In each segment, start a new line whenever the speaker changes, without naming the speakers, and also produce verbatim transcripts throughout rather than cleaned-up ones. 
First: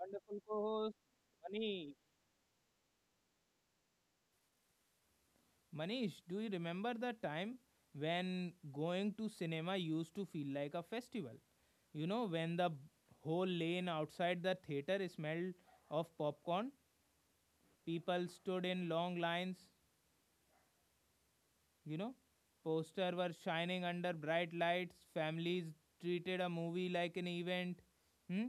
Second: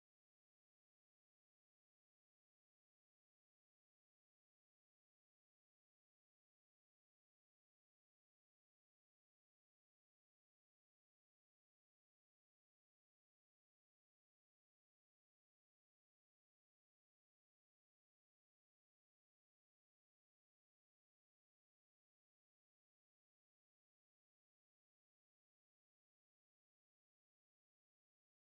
wonderful co-host Manish. Manish, do you remember the time when going to cinema used to feel like a festival? You know, when the whole lane outside the theater smelled of popcorn, people stood in long lines, you know posters were shining under bright lights, families treated a movie like an event. Hmm?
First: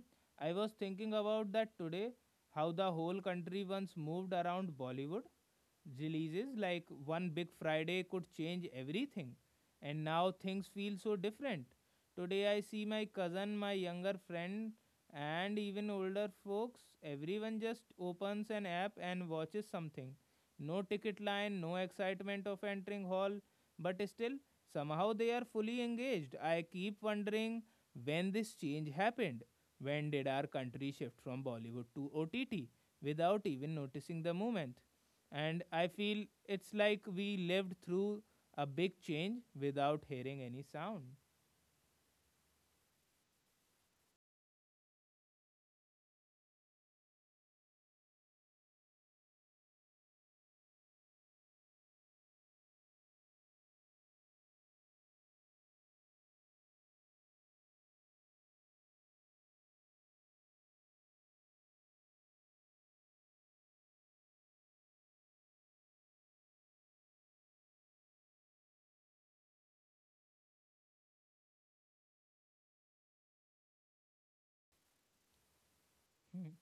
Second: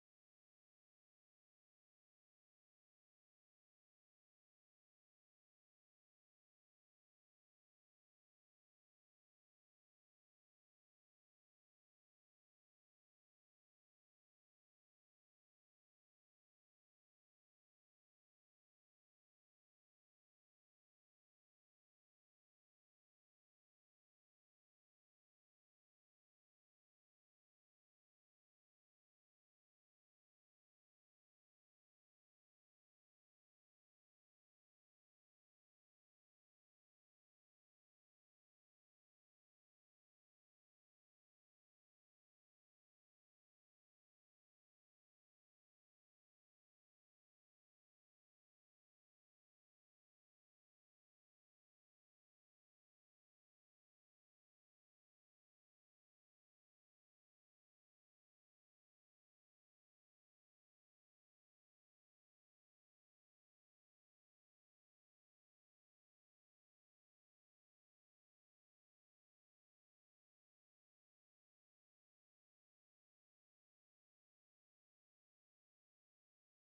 I was thinking about that today, how the whole country once moved around Bollywood releases. Like one big Friday could change everything, and now things feel so different. Today I see my cousin, my younger friend, and even older folks, everyone just opens an app and watches something. No ticket line, no excitement of entering hall, but still, somehow they are fully engaged. I keep wondering when this change happened. When did our country shift from Bollywood to O T T without even noticing the movement? And I feel it's like we lived through a big change without hearing any sound. Hmm.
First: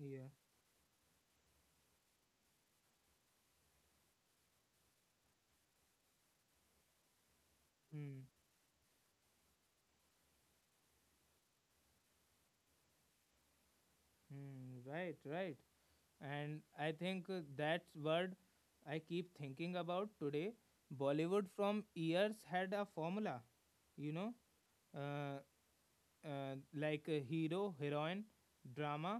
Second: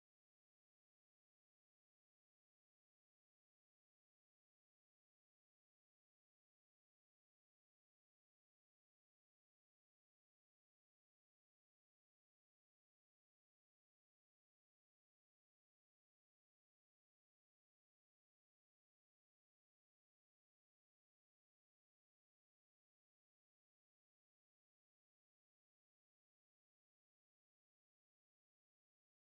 Yeah. Hmm. Hmm. Right, right. And I think uh, that's word I keep thinking about today. Bollywood from years had a formula, you know uh, uh, like a hero, heroine, drama,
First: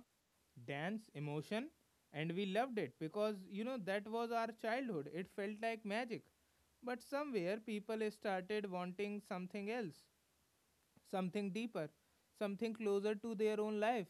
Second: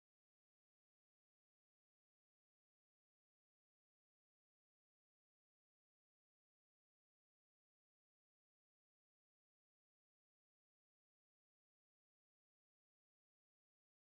dance, emotion. And we loved it because, you know, that was our childhood. It felt like magic. But somewhere people started wanting something else, something deeper, something closer to their own life.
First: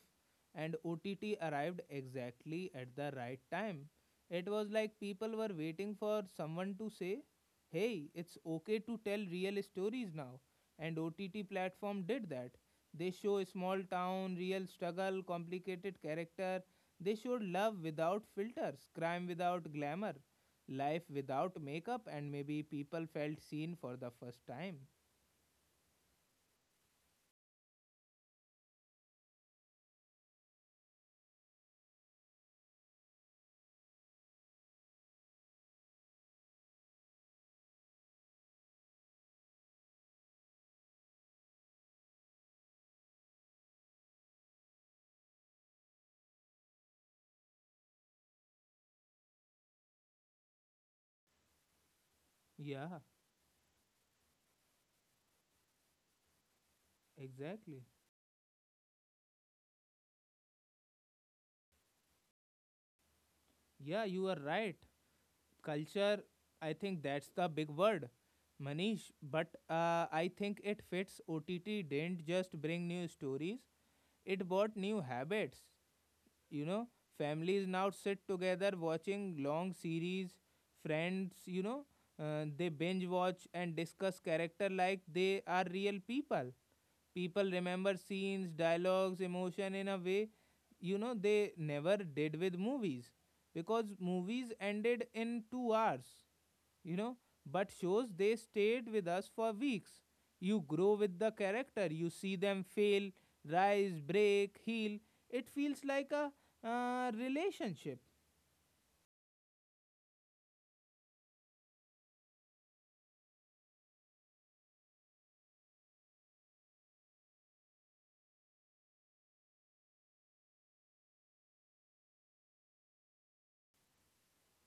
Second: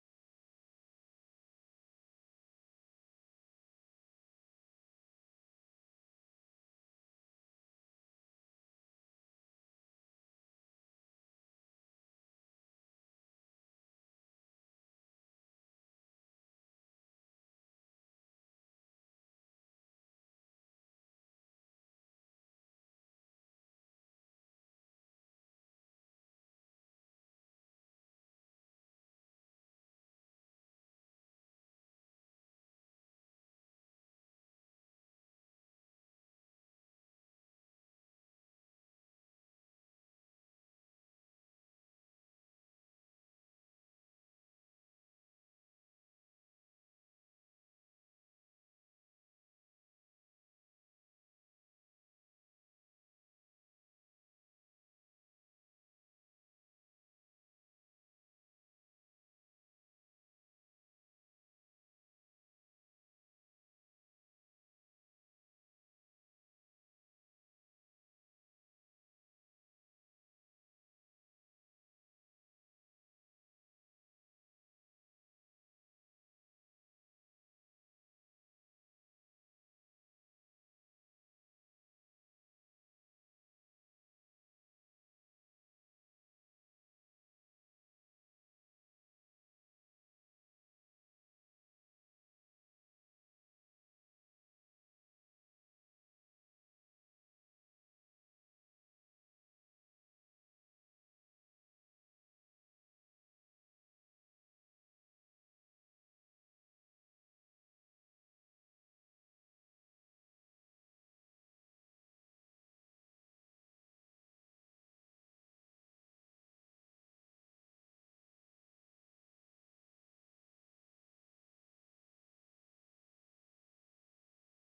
And O T T arrived exactly at the right time. It was like people were waiting for someone to say, hey, it's okay to tell real stories now. And O T T platform did that. They show a small town, real struggle, complicated character. They showed love without filters, crime without glamour, life without makeup, and maybe people felt seen for the first time. Yeah, exactly. Yeah, you are right. Culture, I think that's the big word, Manish. But uh, I think it fits. O T T didn't just bring new stories, it brought new habits. you know Families now sit together watching long series, friends, you know uh, they binge watch and discuss character like they are real people. People remember scenes, dialogues, emotion in a way, you know, they never did with movies because movies ended in two hours, you know. But shows, they stayed with us for weeks. You grow with the character, you see them fail, rise, break, heal. It feels like a uh, relationship.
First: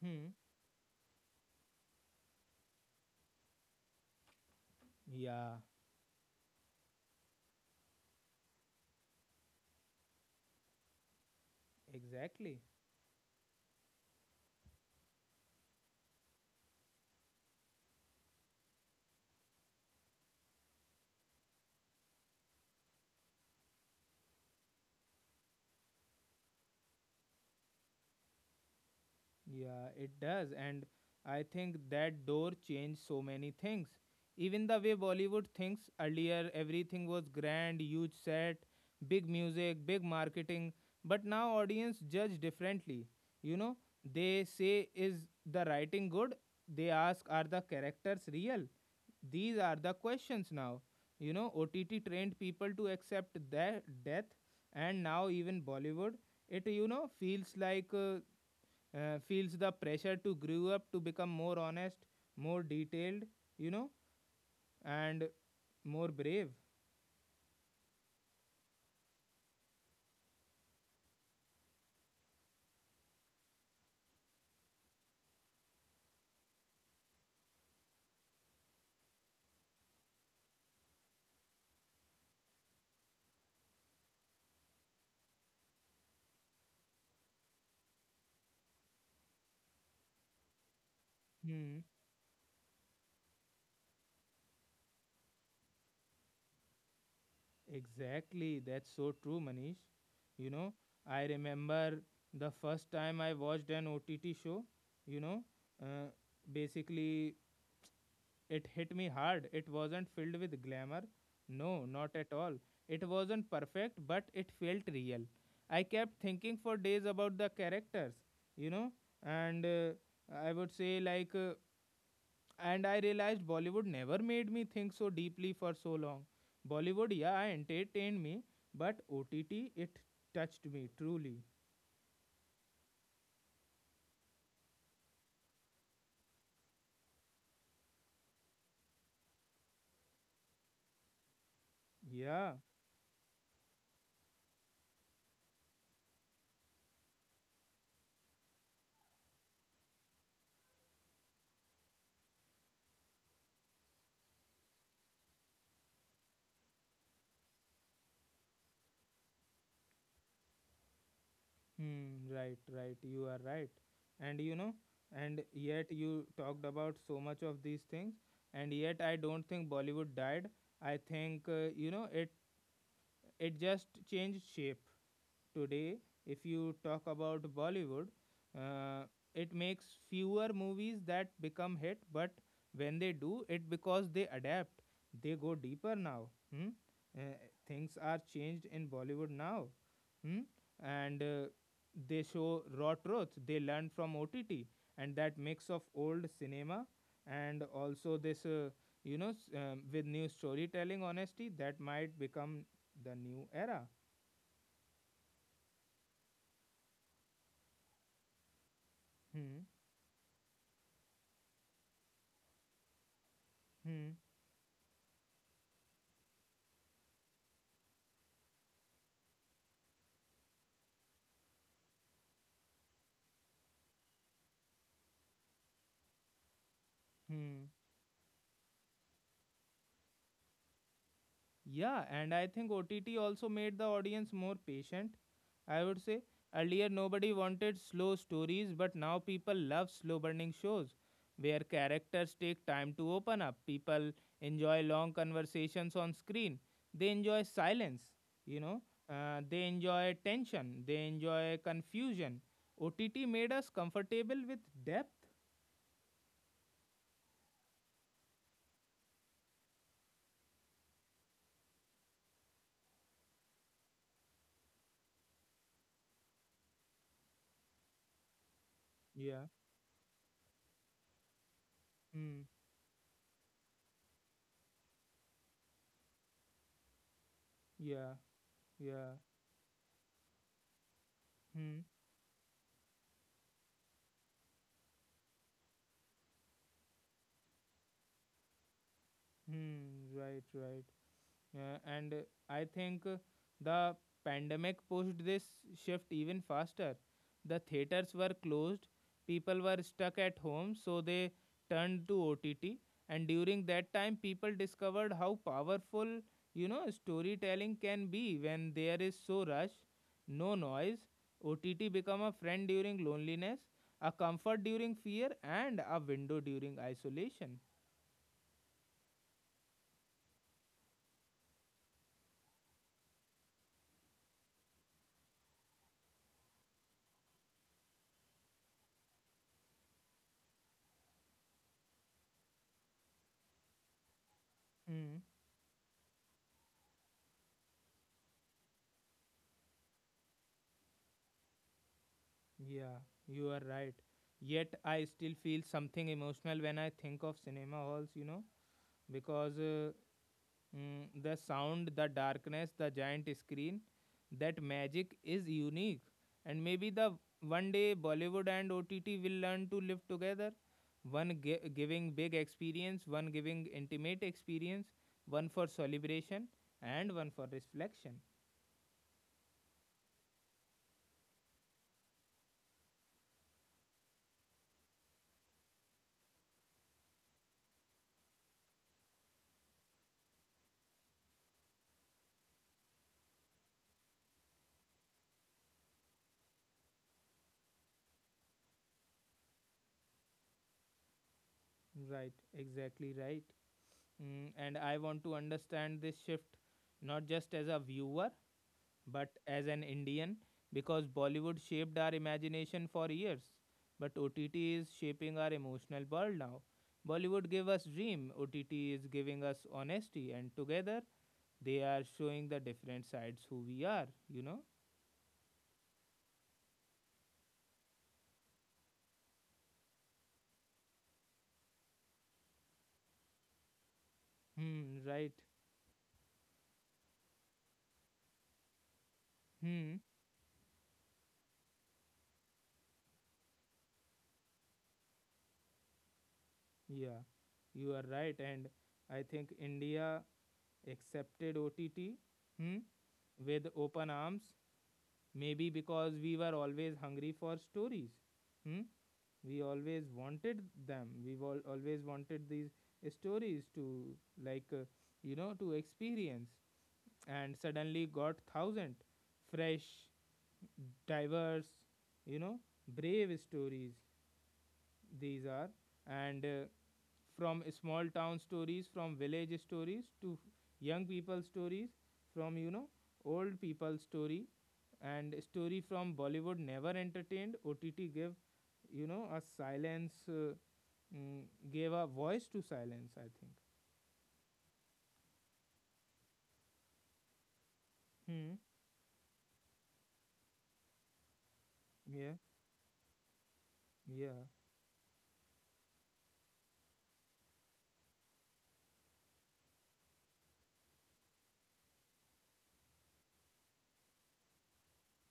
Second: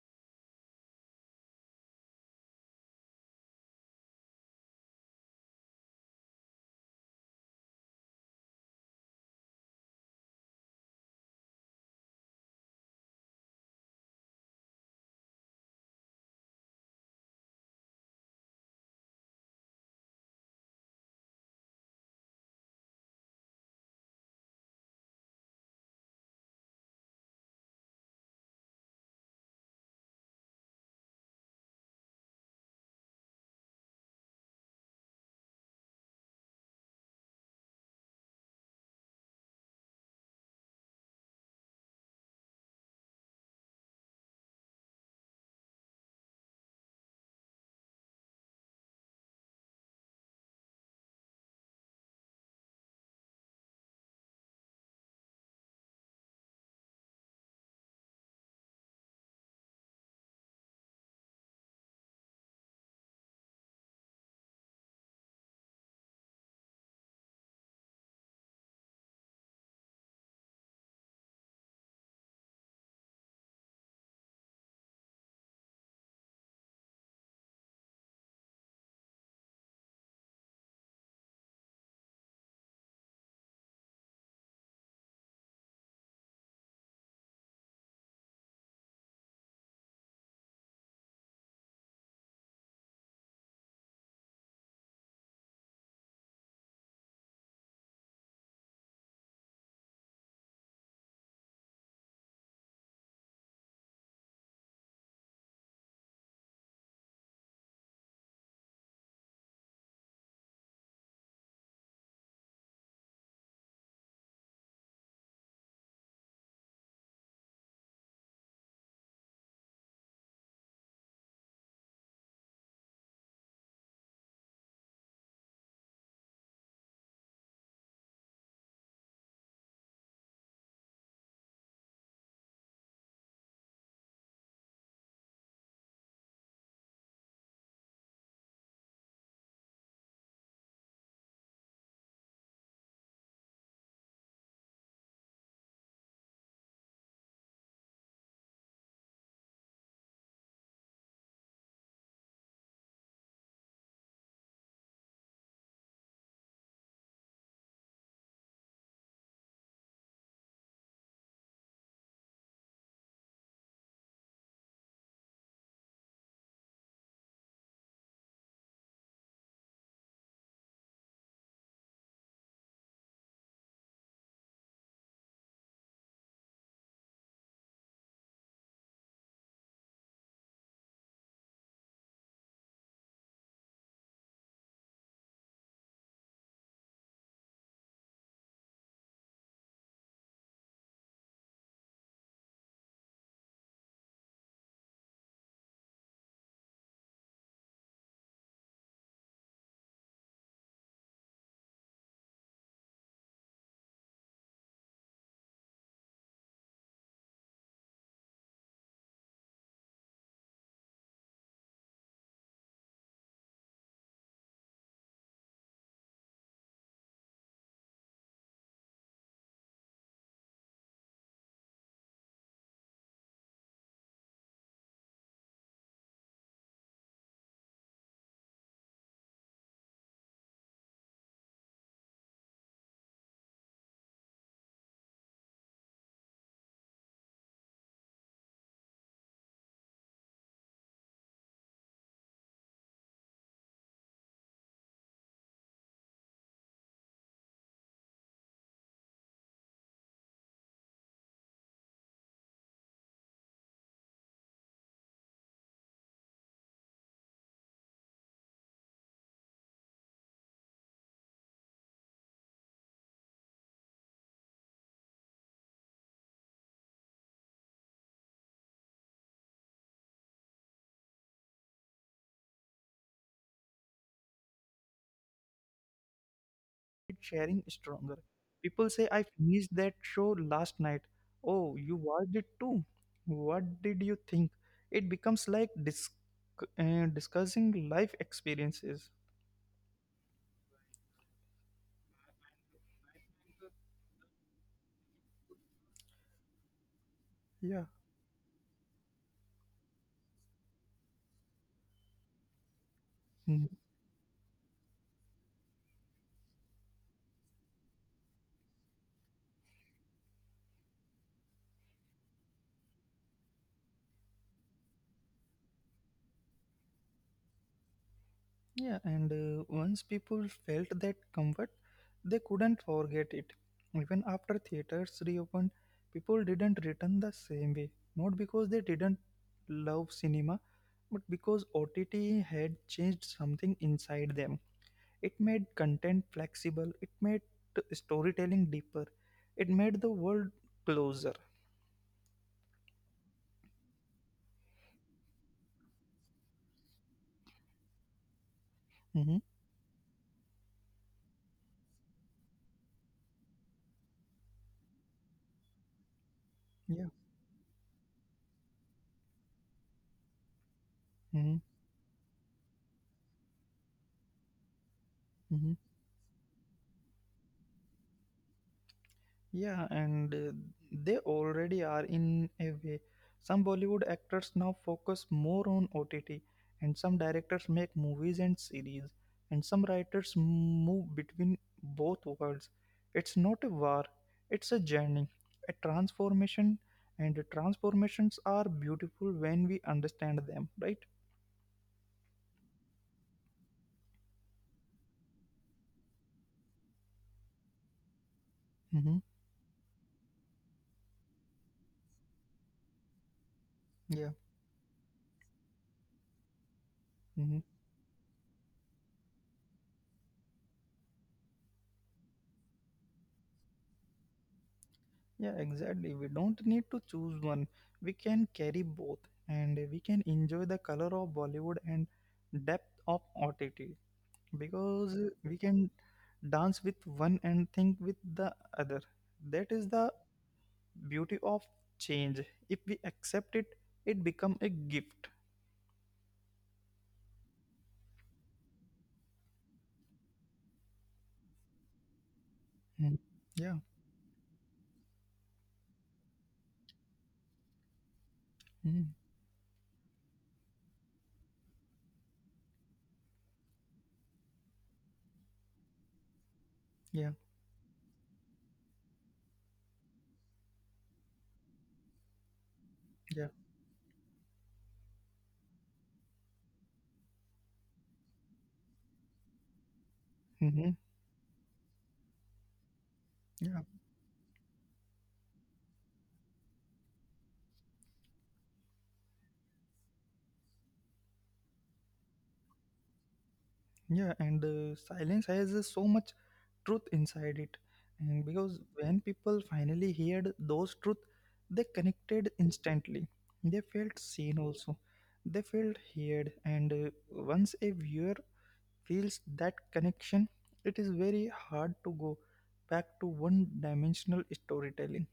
Hmm. Yeah. Exactly. Yeah, it does. And I think that door changed so many things. Even the way Bollywood thinks earlier, everything was grand, huge set, big music, big marketing. But now audience judge differently. You know, they say, is the writing good? They ask, are the characters real? These are the questions now. You know, O T T trained people to accept their death. And now even Bollywood, it, you know, feels like uh, uh, feels the pressure to grow up, to become more honest, more detailed, you know, and more brave. Hmm. Exactly. That's so true, Manish. You know, I remember the first time I watched an O T T show, you know, uh, basically it hit me hard. It wasn't filled with glamour. No, not at all. It wasn't perfect, but it felt real. I kept thinking for days about the characters, you know, and uh, I would say, like, uh, and I realized Bollywood never made me think so deeply for so long. Bollywood, yeah, entertained me, but O T T, it touched me truly. Yeah. Hmm, right, right. You are right. And you know, and yet you talked about so much of these things, and yet I don't think Bollywood died. I think, uh, you know, it it just changed shape. Today, if you talk about Bollywood, uh, it makes fewer movies that become hit, but when they do, it because they adapt, they go deeper now. Hmm? uh, Things are changed in Bollywood now. Hmm? And uh, they show raw truth, they learn from OTT. And that mix of old cinema and also this, uh, you know s- um, with new storytelling honesty, that might become the new era. Hmm. Hmm. Hmm. Yeah, and I think O T T also made the audience more patient. I would say earlier nobody wanted slow stories, but now people love slow burning shows where characters take time to open up. People enjoy long conversations on screen. They enjoy silence, you know, uh, they enjoy tension, they enjoy confusion. O T T made us comfortable with depth. Yeah. Hmm.
Sharing
Yeah.
stronger. People say,
Yeah.
"I finished that show last night. Oh,
Hmm.
you watched it too. What did you think?" It becomes like dis- uh, discussing life experiences.
Hmm. Right. Right. Yeah, and uh, I think uh, the pandemic pushed this shift even faster. The
Yeah.
theaters were closed, people were stuck at home, so they turned to O T T. And during
Mhm.
that time, people discovered how powerful, you know, storytelling can be when there is so rush, no noise. O T T become a friend during loneliness, a comfort during fear, and a window during isolation.
Yeah. And uh, once people felt that comfort, they couldn't forget it. Even after theaters reopened, people didn't return the same way. Not because they didn't love cinema, but because O T T had changed something inside them.
Mm.
It made content flexible, it made t- storytelling deeper, it made the world closer.
Yeah, you are right. Yet I still feel something emotional when I think of cinema halls, you know,
Hmm.
because uh, mm, the sound, the darkness, the giant screen, that magic is unique. And maybe
Yeah.
the one day Bollywood and O T T will learn to live together. One
Hmm.
gi- giving big experience, one giving intimate experience, one for
Hmm.
celebration, and one for reflection.
Yeah, and uh, they already are in a way. Some Bollywood actors now focus more on O T T, and some directors make movies and series, and some writers move between both worlds. It's not a war, it's a journey, a transformation, and the transformations are beautiful when we understand them, right?
Right, exactly right. Mm, and I want to understand this shift not just as a viewer
Mm-hmm.
but as an Indian, because Bollywood shaped our imagination for years. But
Yeah.
O T T is shaping our emotional world now. Bollywood
Mm-hmm.
gave us dream, O T T is giving us honesty, and together they are showing the different sides who we are, you know?
Yeah, exactly. We don't need to choose one. We can carry both and we can enjoy the color of Bollywood and depth of O T T
Hmm,
because
right.
we can dance with one and think with the other. That is
Hmm,
the beauty of change. If we accept it, it become a gift.
yeah, you are right. And I think India accepted O T T. Hmm,
Mhm.
with
Yeah.
open arms. Maybe because we were always hungry for stories. Hmm?
Mhm.
We always wanted them. We al- always wanted these stories to, like, uh, you know, to experience.
Yeah.
And suddenly got thousand fresh, diverse, you know, brave
Yeah.
stories. These are, and uh, from small town stories, from village stories to
Hmm.
young people stories, from you know old
Yeah.
people story. And story from Bollywood never entertained. OTT gave, you know, a silence, uh, mm, gave a voice to silence, I think.
Yeah. And uh, silence has uh, so much truth inside it, and
Hmm.
because when people finally heard those truth, they
Yeah.
connected instantly, they felt
Yeah.
seen also, they felt heard, and uh, once a viewer feels that connection, it is very hard to go back to one dimensional storytelling.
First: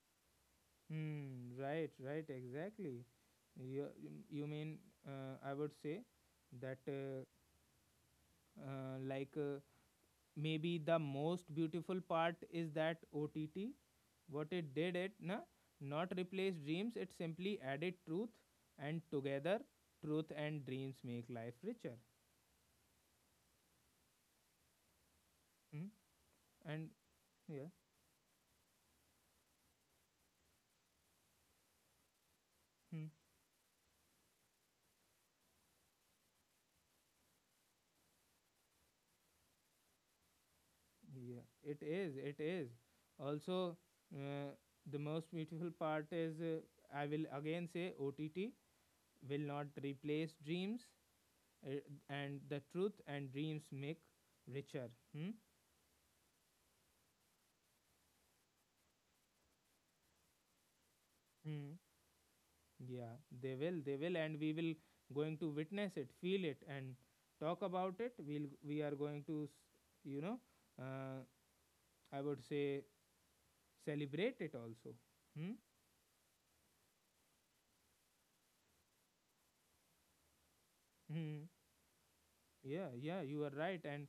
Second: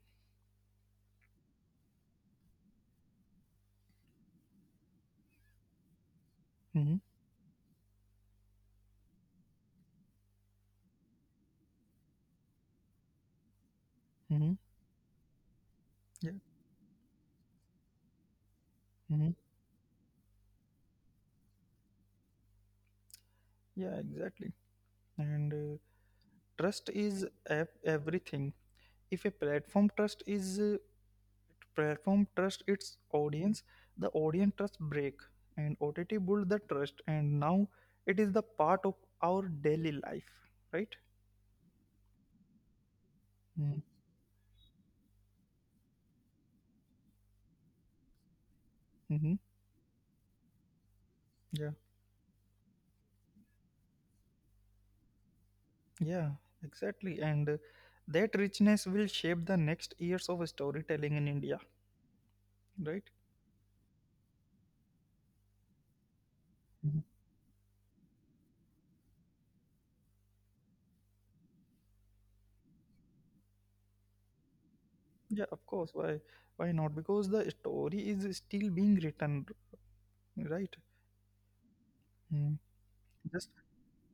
Hmm, right, right. Exactly. You, you mean, uh, I would say that,
Hmm.
uh, uh, like uh, maybe the most beautiful part is that O T T, what
Hmm.
it did it, na, not
Yeah.
replace dreams, it simply added truth, and
Hmm.
together, truth and dreams make life richer.
Yeah, exactly. and uh,
Hmm?
trust
And
is
yeah,
ev- everything. If a platform trust is uh, Platform trust its
hmm,
audience, the audience trust break, and OTT build the trust, and now it is the part of our daily life, right?
yeah, it is, it is. Also, uh, the most beautiful part is, uh, I will again say O T T
Mm-hmm.
will not replace dreams,
Yeah.
uh, and the truth and dreams make richer. Hmm?
Yeah exactly and uh, That richness will shape the next years of storytelling in India,
Hmm.
right?
Yeah, they will, they will, and we will going to witness it, feel it, and
Mhm.
talk about it. We'll we are going to, s- you know, uh, I would say celebrate it also.
Yeah,
Hmm?
of course. why why not? Because the story is still being written, right?
Hmm.
Mm.
Yeah, yeah, you
Just
are right, and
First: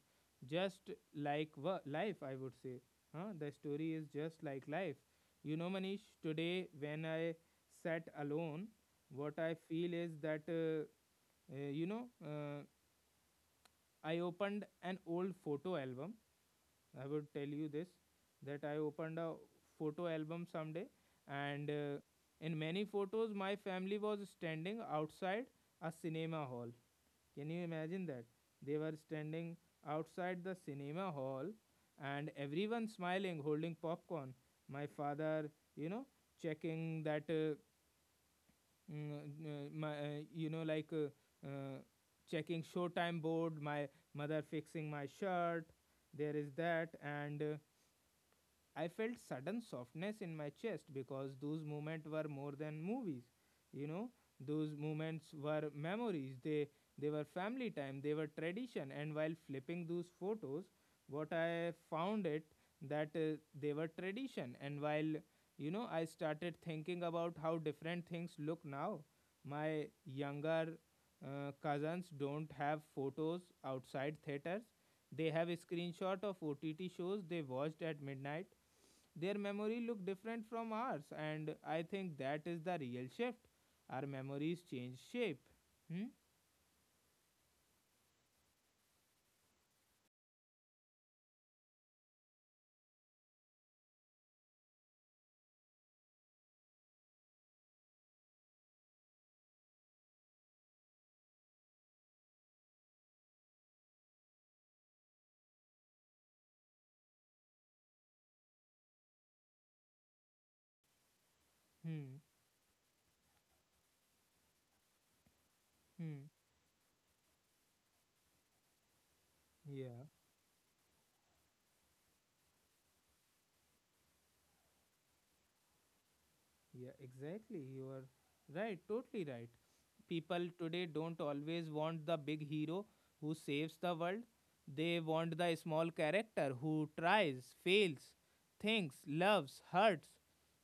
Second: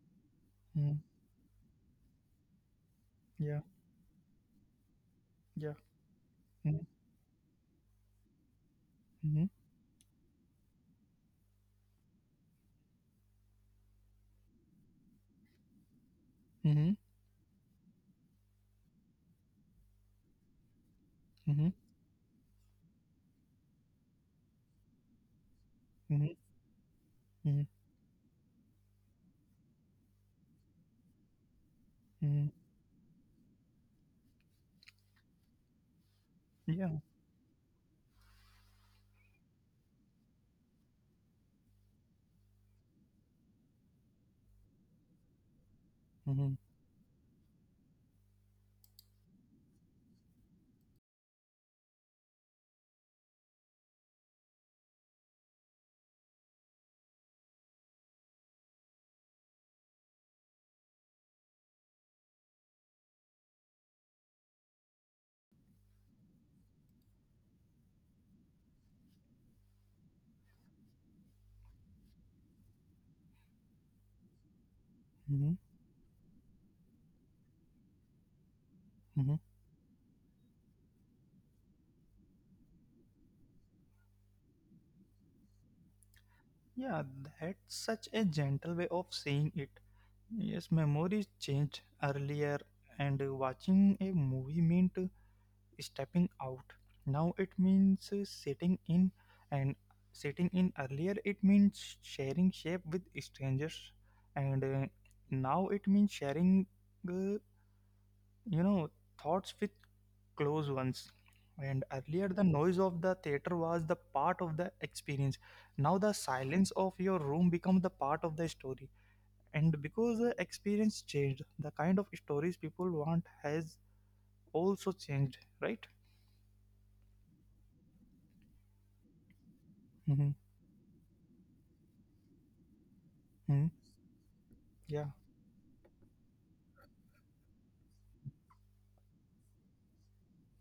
just
mm.
like wo- life, I would say, huh? The
Yeah.
story is just like life. You know,
Yeah.
Manish, today
Mm-hmm.
when I sat alone, what
Mm-hmm.
I feel is that, uh, uh, you know uh, I opened an old photo album. I would tell you this, that I opened a photo album someday, and
Mm-hmm.
uh, in many photos, my family was standing outside a cinema hall. Can you
Mm-hmm.
imagine that? They were standing outside the cinema hall, and
Mm-hmm.
everyone smiling, holding popcorn. My father, you know, checking that, uh, mm, uh, my, uh, you know, like uh, uh, checking Showtime board, my mother fixing my shirt. There is
Yeah.
that, and uh, I felt sudden softness in my chest because those moments were more than movies. You know, those moments were memories. They they were family time. They were tradition. And while flipping those photos, what I found it, that uh, they were tradition. And while, you know, I started thinking about how different things look now. My younger uh, cousins don't have photos outside theaters. They have a
Hmm.
screenshot of O T T shows they watched at midnight. Their
Hmm.
memory look different from ours, and I think that is the real shift. Our memories change shape. Hmm.
Yeah, that's such a gentle way of saying it. Yes, memories changed earlier, and uh, watching a movie meant uh, stepping out. Now it means uh, sitting in, and sitting in earlier it means sharing shape with strangers, and uh, now it means sharing, uh, you know, thoughts with close ones. And
Hmm.
earlier, the noise of the theater was the part of the experience. Now, the
Hmm.
silence of your room becomes the part of the story. And
Yeah.
because the experience changed, the kind of stories people want has also changed, right?
Yeah, exactly. You are right, totally right.
Mm-hmm.
People today don't always want the big hero who
Mm-hmm.
saves the world. They
Yeah,
want the small character who tries, fails, thinks, loves, hurts.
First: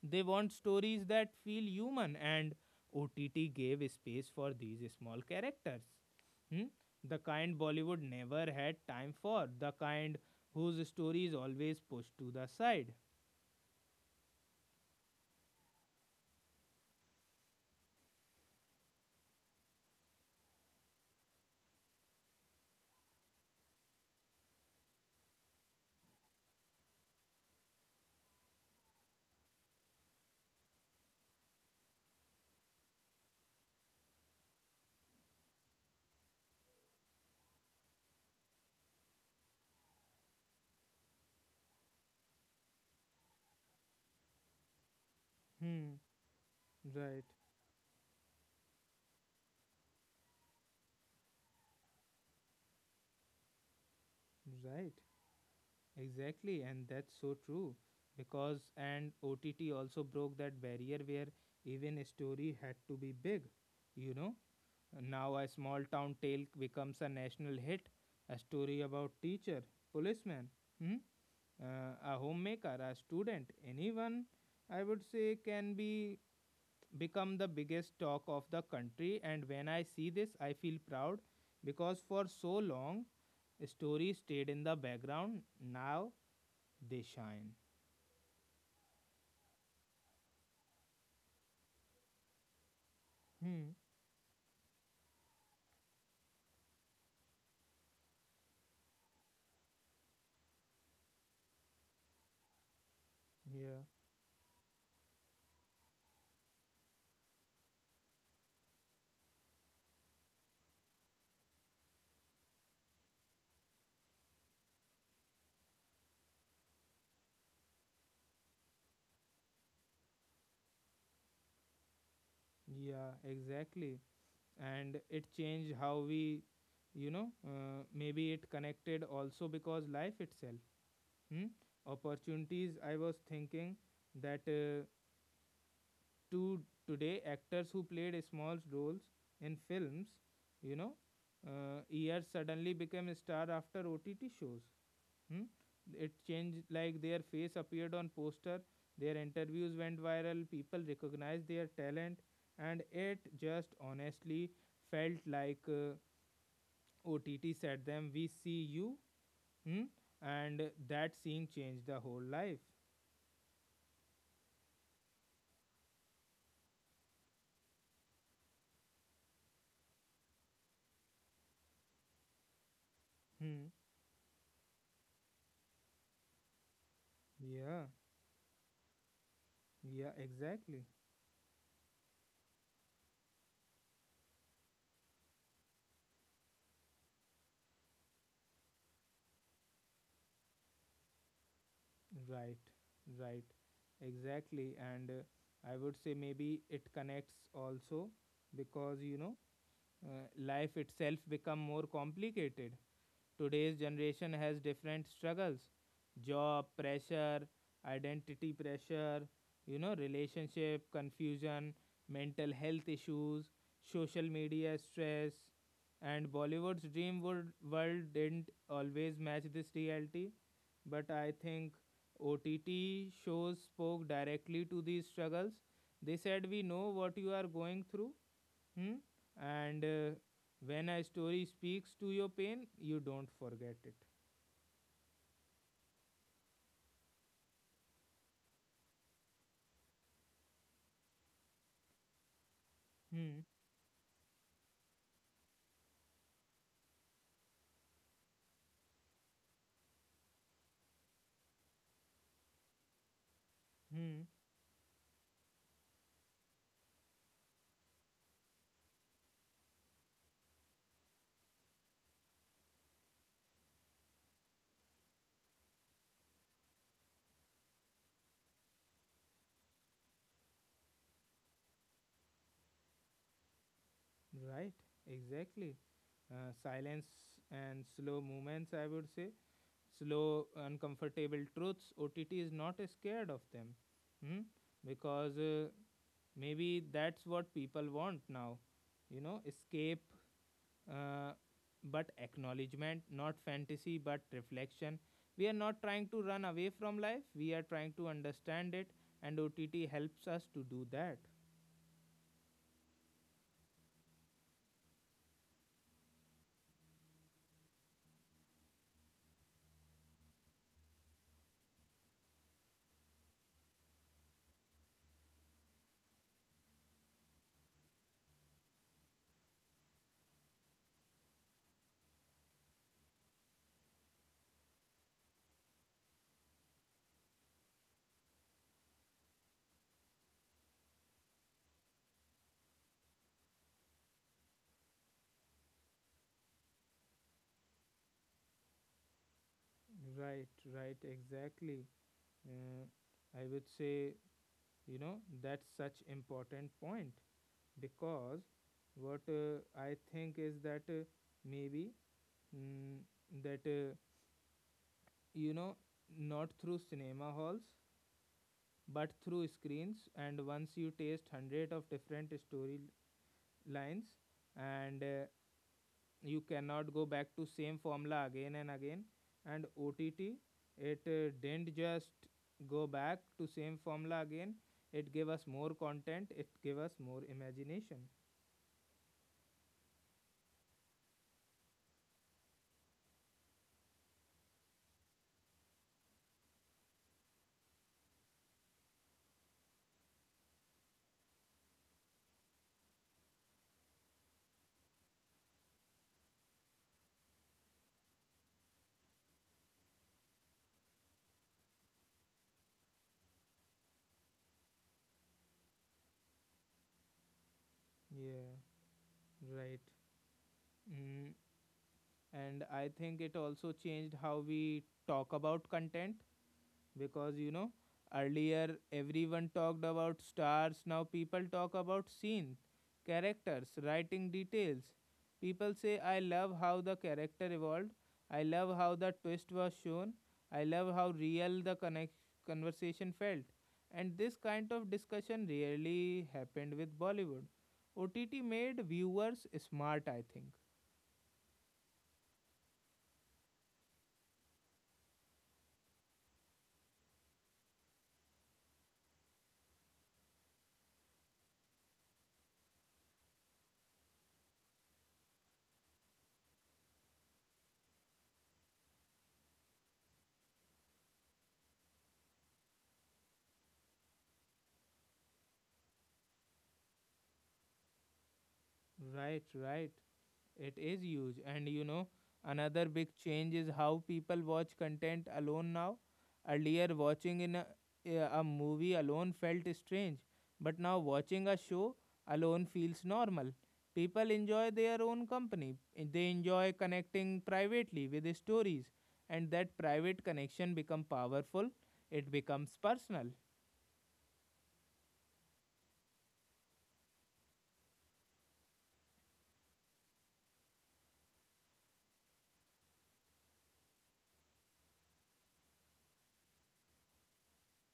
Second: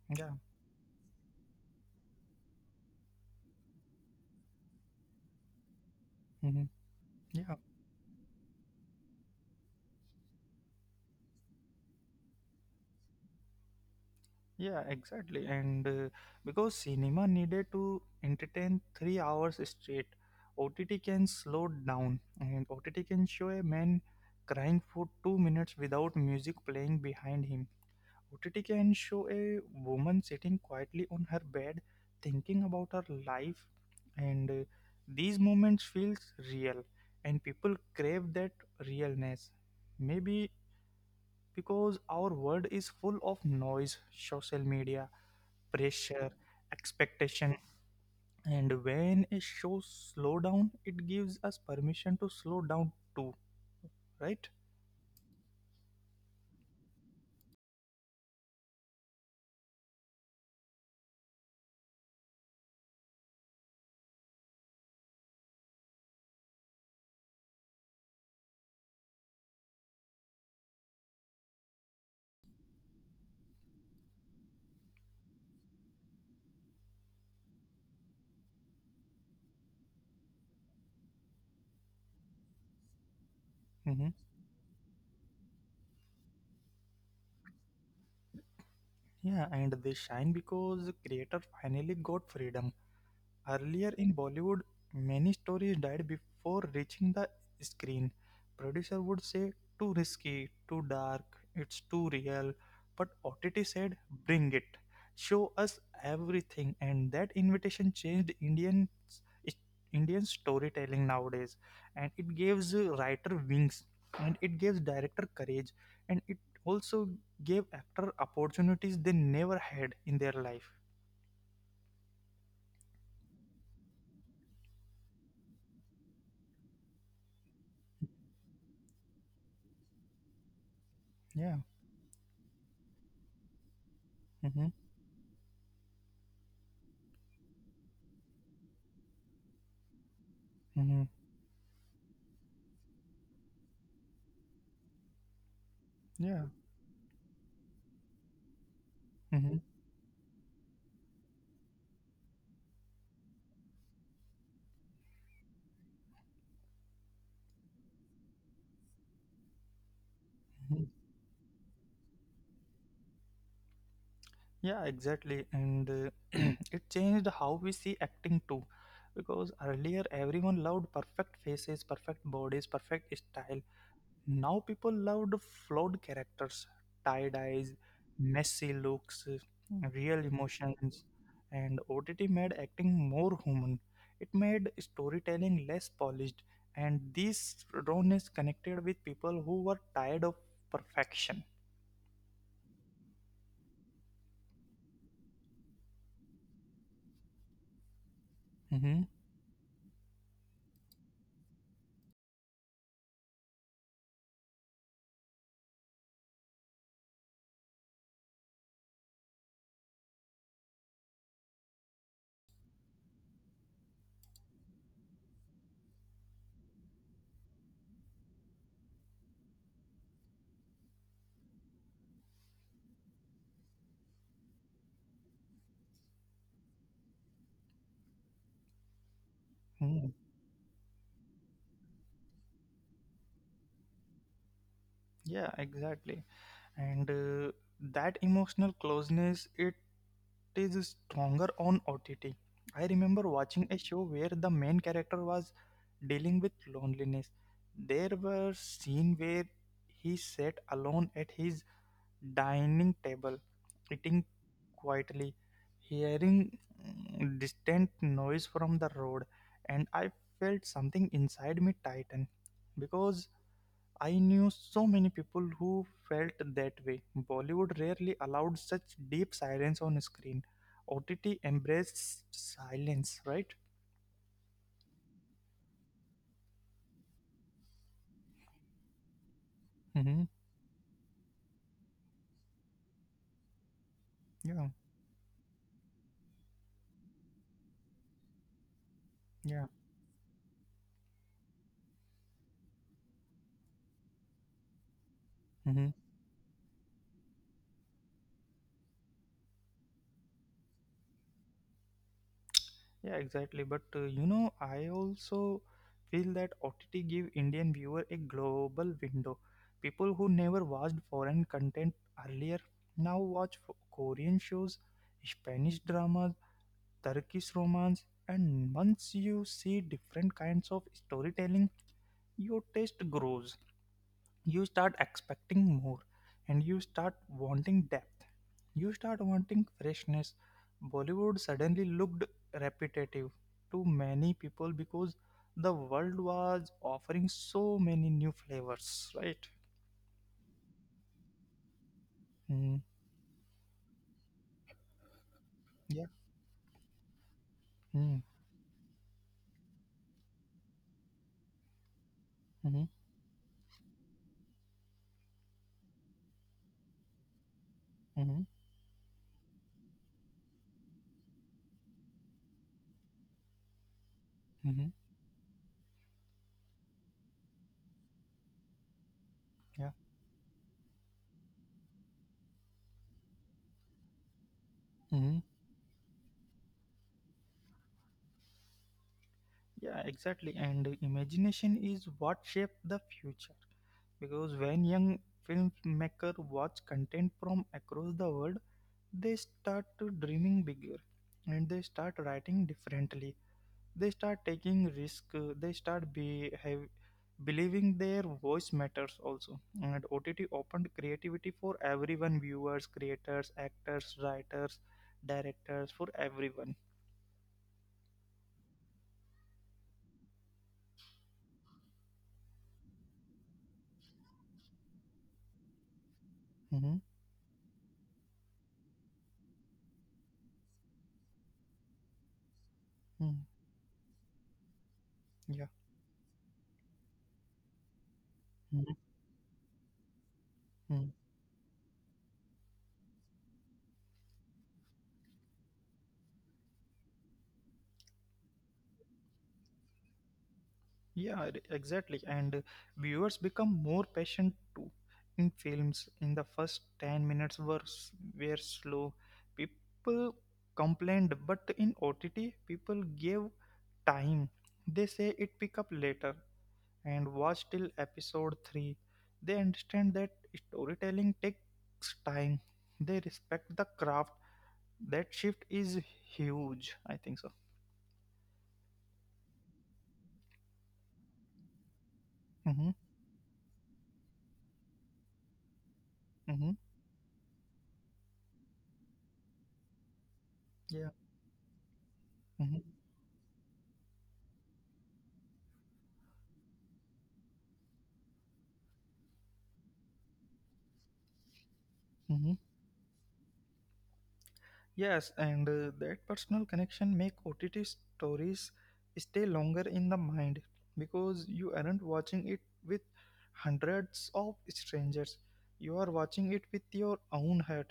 They
yeah,
want stories that feel human, and O T T gave space for these small characters. Hmm?
hmm,
The
yeah.
kind Bollywood never had time for, the kind whose story is always pushed to the side.
Yeah, exactly. And uh, because cinema needed to entertain three hours straight, O T T can slow down and O T T can show a man crying for two minutes without music playing behind him. O T T can show a woman sitting quietly on her bed thinking about her life, and uh, these moments feels real and people crave that realness. Maybe because our world is full of noise, social media
Hmm.
pressure,
Right,
expectation. And when a show slow down, it gives us permission to slow down too, right?
right. Exactly, and that's so true because and O T T also broke that barrier where even a story had to be big. You know, now a small town tale becomes a national hit, a story about teacher, policeman, hmm? uh, a homemaker, a student, anyone, I would say, can be become the biggest talk of the country. And when I see this I feel proud, because for so long
Hmm.
stories stayed in the background. Now they shine.
Yeah, and they shine because the creator finally got freedom.
Hmm.
Earlier in Bollywood, many stories died before reaching the screen. Producer would say, too risky, too dark, it's too real. But O T T
Yeah.
said, bring it, show us everything. And that invitation changed Indian, Indian storytelling nowadays. And it gives uh, writer wings, and it gives director courage, and it also gave actor opportunities they never had in their life.
Yeah. Exactly. And it changed how we, you know, uh, maybe it connected also because life itself. Hmm.
Yeah.
Opportunities. I was thinking that
Mm-hmm.
uh, to today actors who played small roles in films, you know,
Mm-hmm.
uh, years suddenly became a star after O T T shows. Hmm? It
Yeah.
changed like their face appeared on poster, their
Hmm.
interviews went viral, people recognized their talent, and it just honestly felt like uh, O T T said them, "We see you," hmm? And that seeing changed the whole life.
Yeah, exactly. And uh, it changed how we see acting too. Because earlier everyone loved perfect faces, perfect bodies, perfect style.
Hmm.
Now people loved flawed characters, tied eyes,
Yeah.
messy looks,
Yeah.
real
Exactly.
emotions. And O T T made acting more human. It made storytelling less polished. And this rawness connected with people who were tired of perfection.
Right. Right. Exactly. And uh, I would say maybe it connects also because
Hmm.
you know uh, life itself become more complicated. Today's generation has different struggles: job pressure, identity pressure, you know, relationship confusion, mental health issues, social media stress. And Bollywood's dream world, world didn't always match this reality, but I think O T T shows spoke directly to these struggles. They said, "We know what you are going through," hmm? And uh, when a story speaks to your pain, you don't forget it.
Yeah, exactly. and uh, that emotional closeness, it is stronger on OTT. I remember
Hmm.
watching a show where the main character was dealing with loneliness. There were scene where he sat alone at his dining table eating
Hmm.
quietly, hearing mm, distant noise from the road, and I felt something inside me tighten because I knew so many people who felt that way. Bollywood rarely allowed such deep silence on screen. O T T embraced silence, right?
Right. Exactly. Uh, silence and slow movements, I would say.
Mm-hmm.
Slow, uncomfortable truths. O T T is not uh, scared of them. Hmm?
Yeah,
Because uh, maybe that's what people want now. You know,
yeah,
escape uh, but acknowledgement, not fantasy, but reflection. We are not
mm-hmm.
trying to run away from life, we are trying to understand it, and O T T helps us to do that.
Yeah, exactly. But uh, you know, I also feel that O T T give Indian viewer a global window. People who never watched foreign content earlier now watch f- Korean shows, Spanish dramas, Turkish romance, and once you see different kinds of storytelling, your taste grows. You start expecting more, and you start wanting depth. You start wanting freshness. Bollywood suddenly looked repetitive to many people because the world was offering so many new flavors, right?
Right, right, exactly.
Mm,
Uh, I would say, you know, that's such
yeah.
important point
Mm,
because what uh, I think is that uh, maybe
mm,
mm, that uh, you know not through cinema halls
mm,
but through screens. And once you taste hundred of different story lines,
mm,
and uh, you cannot go back to same formula again and again. And
yeah.
ott it uh, didn't just go back to same formula again. It gave
Mm.
us more content, it gave us more imagination.
Yeah, exactly. And imagination is what shaped the future. Because when young filmmaker watch content from across the world, they start to dreaming bigger, and they start writing differently, they start taking risk, uh, they start be, have, believing their voice matters also, and OTT opened creativity for everyone: viewers, creators, actors, writers, directors, for everyone.
Yeah. Right. Mm. And I think it also changed how we talk about content
Mm-hmm.
because you know earlier everyone talked about stars. Now people talk about scene,
Mm-hmm.
characters, writing, details. People say, "I love how the character evolved. I love how
Yeah.
the twist was shown. I love how
Mhm.
real the connect- conversation felt." And this kind of discussion rarely happened with Bollywood. OTT made viewers smart, I think.
Yeah, r- exactly. And viewers become more patient too. In films, in the first ten minutes were, s- were slow. People complained, but in O T T, people gave time. They say it pick up later and watch till episode three. They understand that storytelling takes time. They respect the craft. That shift is huge, I think so.
Right, right. It is huge. And you know, another
Mm-hmm,
big change is how people watch content alone now.
mm-hmm,
Earlier, watching in a, a movie alone felt strange, but now
yeah.
watching a show alone
Mm-hmm.
feels normal. People enjoy their own company. They enjoy connecting privately with the stories, and that private connection become powerful. It becomes personal.
Yes, and uh, that personal connection make O T T stories stay longer in the mind because you aren't watching it with hundreds of strangers. You are watching it with your own heart,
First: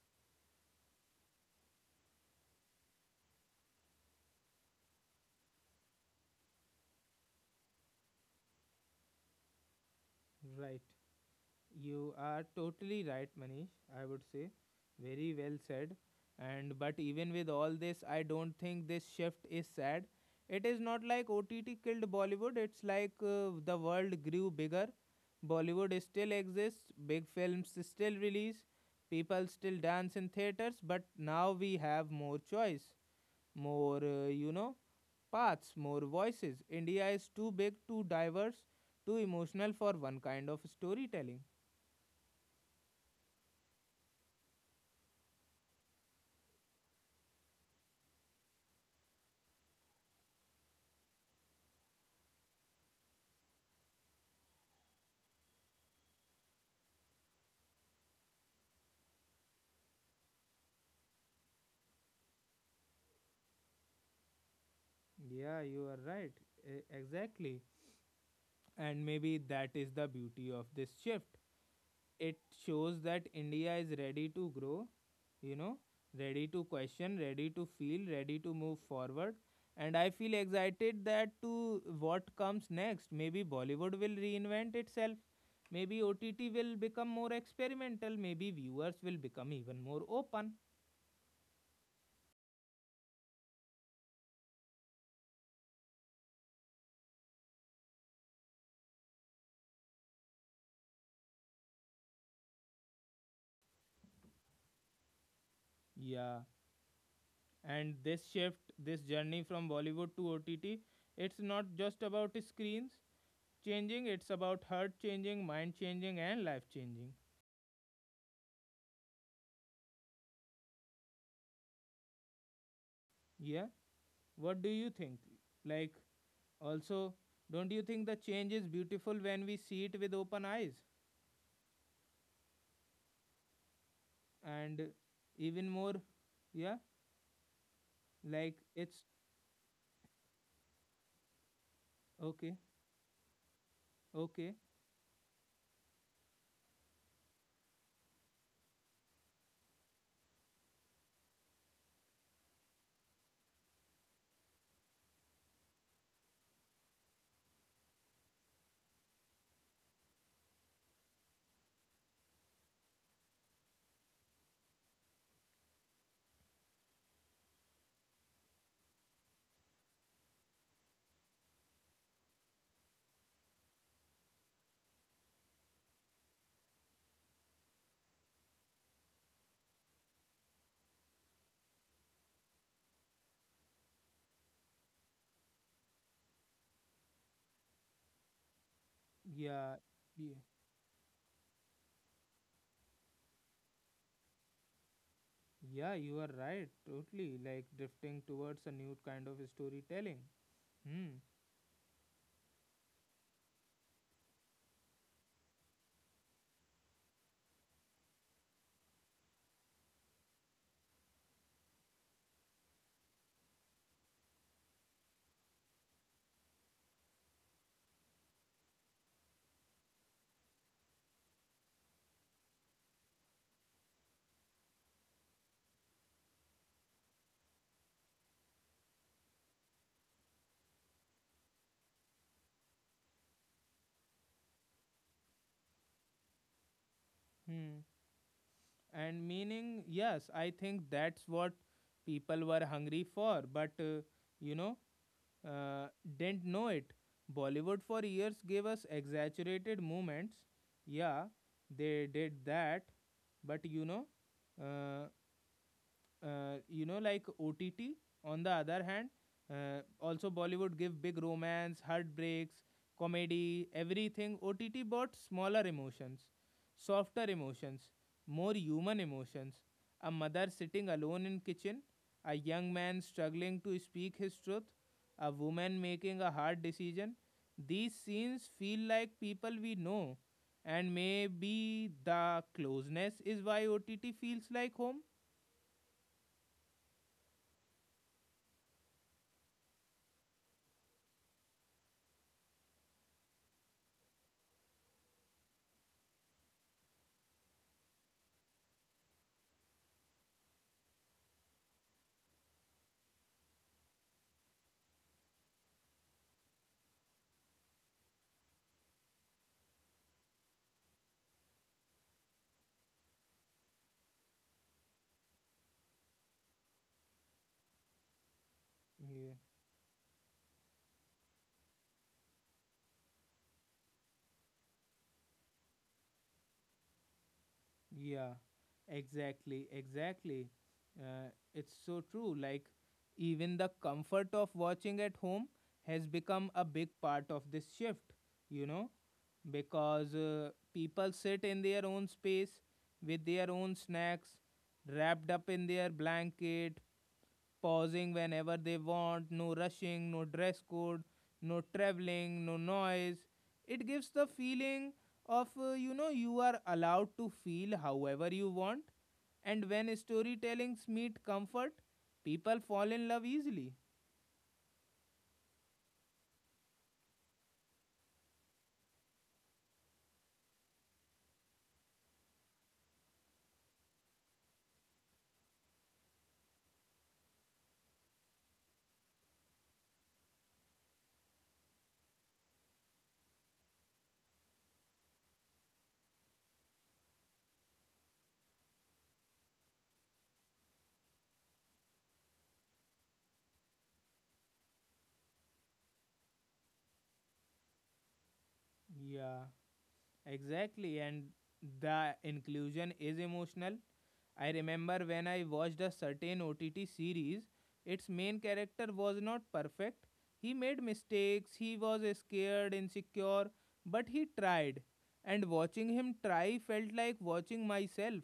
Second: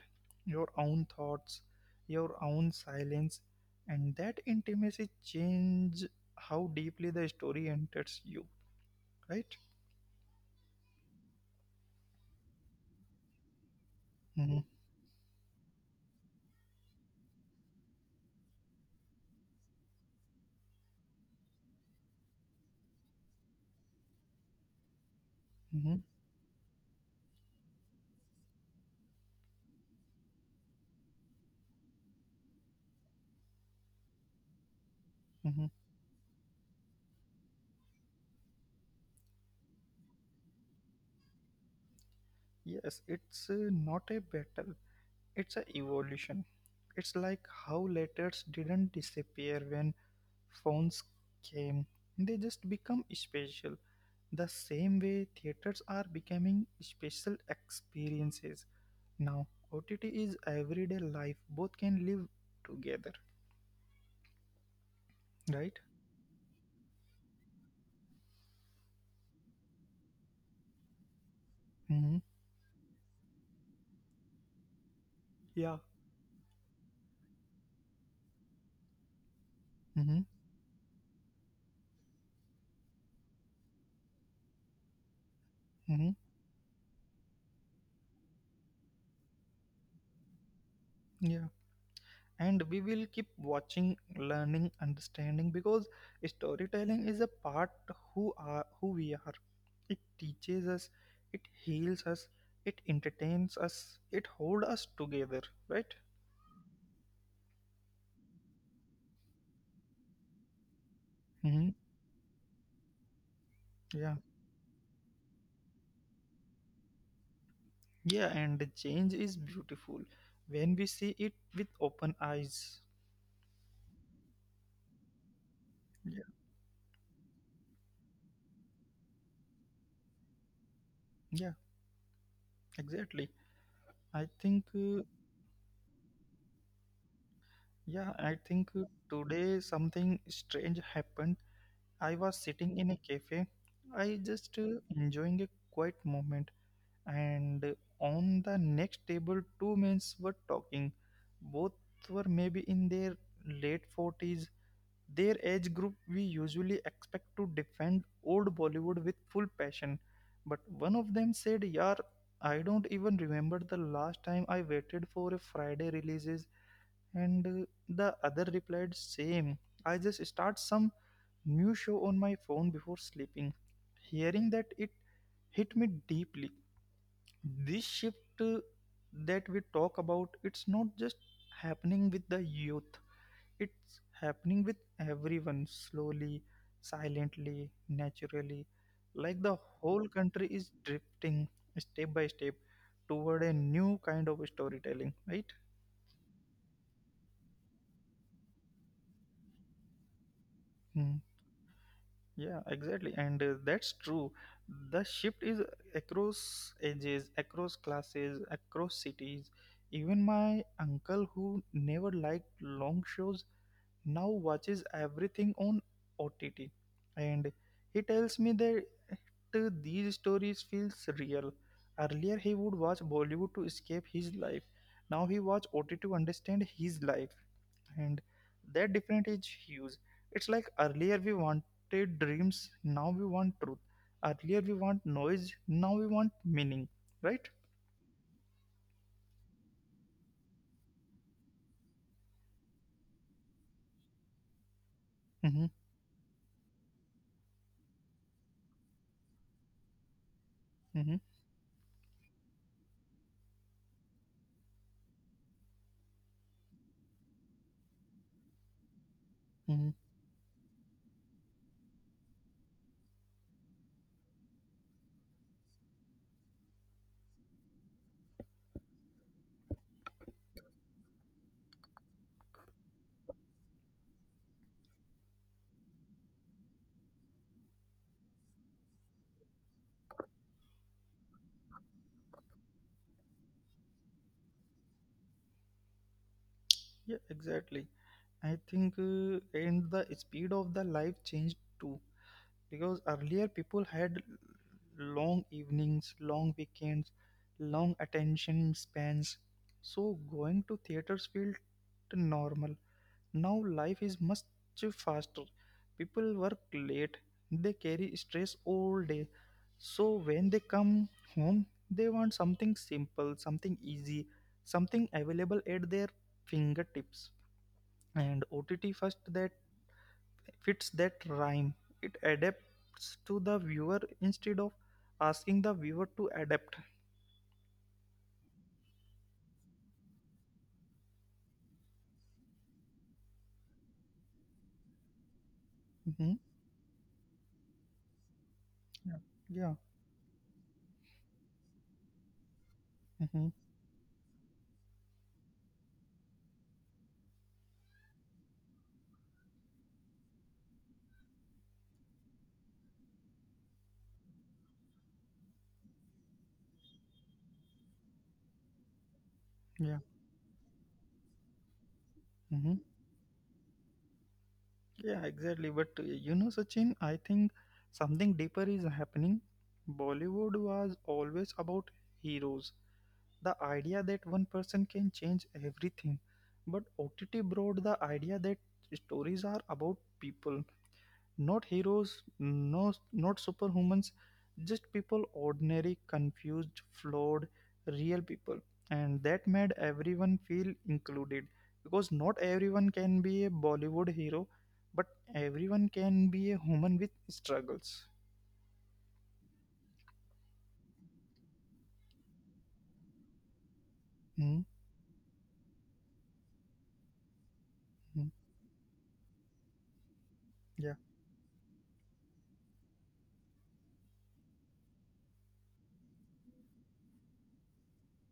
your own thoughts, your own silence, and that intimacy change how deeply the story enters you, right?
Right. You are totally right, Manish. I would say
Mm-hmm,
very well said. And but even with all this, I don't think this shift is sad. It is not like O T T killed Bollywood. It's like uh, the world grew bigger. Bollywood
mm-hmm,
still exists. Big films still release. People still dance in theaters. But now we have more choice, more uh, you know
mm-hmm.
paths, more voices. India is too big, too diverse, too emotional for one kind of storytelling.
Yes, it's uh, not a battle. It's a evolution. It's like how letters didn't disappear when phones came. They just become special. The same way theaters are becoming special experiences. Now, O T T is everyday life. Both can live together,
Yeah, you are
right?
right. E- Exactly. And maybe that is the beauty of this shift.
Mm-hmm.
It shows that India is ready to grow, you know,
Yeah.
ready to question, ready to feel, ready to move forward. And I
Mm-hmm.
feel excited that to what comes next. Maybe Bollywood will reinvent itself. Maybe
Mm-hmm.
O T T will become more experimental. Maybe viewers will become even more open.
Yeah. And we will keep watching, learning, understanding, because storytelling is a part who are who we are. It teaches us, it heals us, it entertains us, it hold us together, right?
Yeah. And this shift, this journey from Bollywood to OTT, it's
Hmm.
not just about screens changing,
Yeah.
it's about heart changing, mind changing, and life changing.
Yeah, and the change is beautiful when we see it with open eyes.
Yeah. What do you think, like,
Yeah.
also, don't you think the change is beautiful when we see it with open eyes
Yeah, exactly. I think
and
uh,
even more? Yeah,
yeah i
like
think
it's
uh, today something strange happened. I was
okay,
sitting in a cafe. I
okay.
just uh, enjoying a quiet moment, and uh, on the next table, two men were talking. Both were maybe in their late forties. Their age group, we usually expect to defend old Bollywood with full passion. But one of them said, "Yar, I don't even remember the last time I waited for a Friday releases." And uh, the other replied, "Same. I just start some new show on my phone before sleeping." Hearing that, it hit me deeply. This shift uh, that we talk about, it's not just happening with the youth, it's happening with everyone slowly, silently, naturally. Like the
Yeah.
whole
Yeah.
country is drifting step by step toward a new kind of storytelling, right?
Yeah, you are right, totally, like drifting towards a new kind of storytelling.
Hmm.
Hmm.
Yeah, exactly. And uh, that's true. The shift is across ages, across classes, across cities. Even my uncle, who never liked long shows, now watches everything on O T T. And he tells me that uh, these stories feels real. Earlier, he would watch Bollywood to escape his life. Now he watch O T T to understand his life, and that difference is huge. It's like earlier we wanted dreams, now we want truth. Earlier we want noise, now we want meaning, right?
Hmm. And meaning, yes, I think that's what people were hungry for but uh, you know
Mm-hmm,
uh, didn't know it. Bollywood for years gave us exaggerated moments,
mm-hmm,
yeah, they did that. But you know, uh, uh, you know like ott on the other hand uh,
mm-hmm.
also Bollywood give big romance, heartbreaks, comedy, everything. OTT brought smaller emotions, softer emotions, more human emotions: a mother sitting alone in kitchen, a young man struggling to speak his truth, a woman making a hard decision. These scenes feel like people we know, and maybe the closeness is why OTT feels like home.
Yeah, exactly. I think uh, and the speed of the life changed too, because earlier people had long evenings, long weekends, long attention spans. So going to theaters felt normal. Now life is much faster. People work late, they carry stress all day. So when they come home, they want something simple, something easy, something available at their fingertips. And O T T first
Yeah.
that fits that rhyme. It adapts to the viewer instead of asking the viewer to adapt.
Yeah, exactly, exactly. Uh, it's so true. Like, even the comfort of watching at home has
Hmm.
become a big part of this shift, you know,
Yeah. Yeah.
because uh, people sit in their own space with
Hmm.
their own snacks, wrapped up in their blanket, pausing whenever they want, no rushing, no dress code, no traveling, no noise. It gives the feeling of, uh, you know, you are allowed to feel however you want. And when
Yeah.
storytellings meet comfort, people
Hmm.
fall in love easily.
Yeah, exactly. But uh, you know, Sachin, I think something deeper is happening. Bollywood was always about heroes, the idea that one person can change everything. But O T T brought the idea that stories are about people, not heroes, no, not superhumans, just people, ordinary, confused, flawed, real people. And that made everyone feel included because not everyone can be a Bollywood hero, but everyone can be a human with struggles.
Yeah, exactly. And the inclusion is emotional. I
Mm-hmm.
remember when I watched a certain O T T series, its main character was not perfect. He made
Yeah.
mistakes, he was scared, insecure, but he tried. And watching him try felt like watching myself.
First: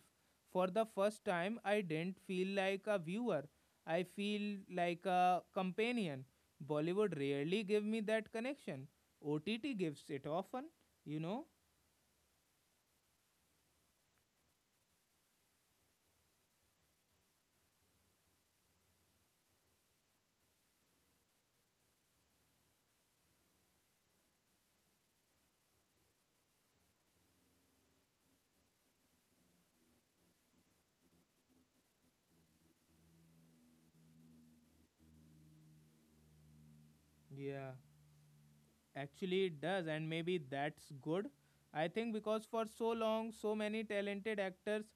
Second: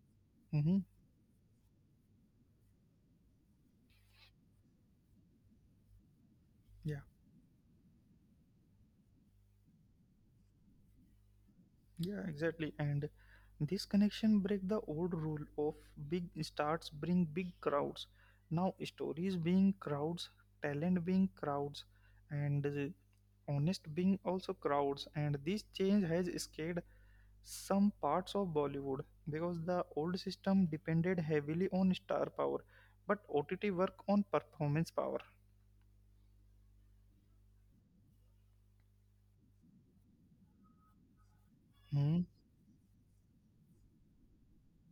For
Mm-hmm.
the first time, I didn't feel like a viewer. I feel like a companion.
Yeah.
Bollywood rarely give me that connection. O T T gives it often, you know?
Yeah, exactly. And this connection break the old rule of big starts bring big crowds. Now stories being crowds, talent being crowds, and uh, honest being also crowds. And this change has scared some parts of Bollywood because the old system depended heavily on star power, but O T T work on performance power.
Yeah. Actually, it does, and maybe that's good. I think
Hmm.
because for so long, so many talented actors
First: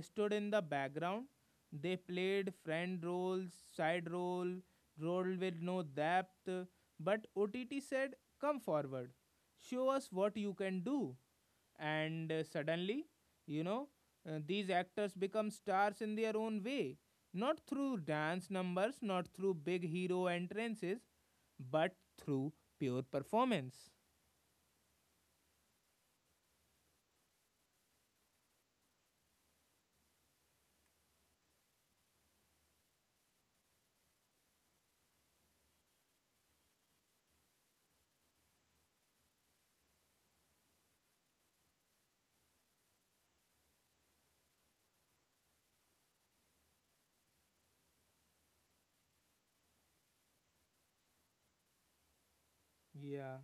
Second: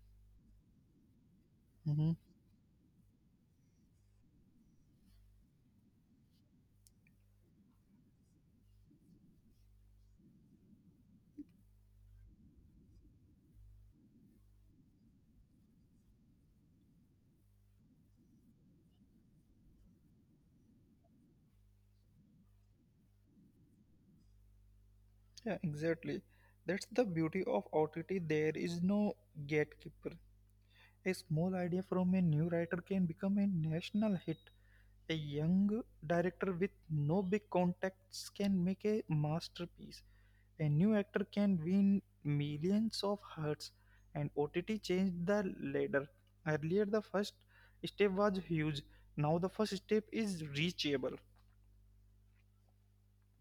stood in the background. They
Hmm.
played friend roles, side role, role with no depth. But O T T said, "Come forward, show us what you can do." And uh, suddenly, you know uh, these actors become stars in their own way, not through dance numbers, not through big hero entrances, but through pure performance.
Yeah, exactly. That's the beauty of O T T. There is no gatekeeper. A small idea from a new writer can become a national hit. A young director with no big contacts can make a masterpiece. A new actor can win millions of hearts, and O T T changed the ladder. Earlier, the first step was huge. Now, the first step is reachable.
Yeah,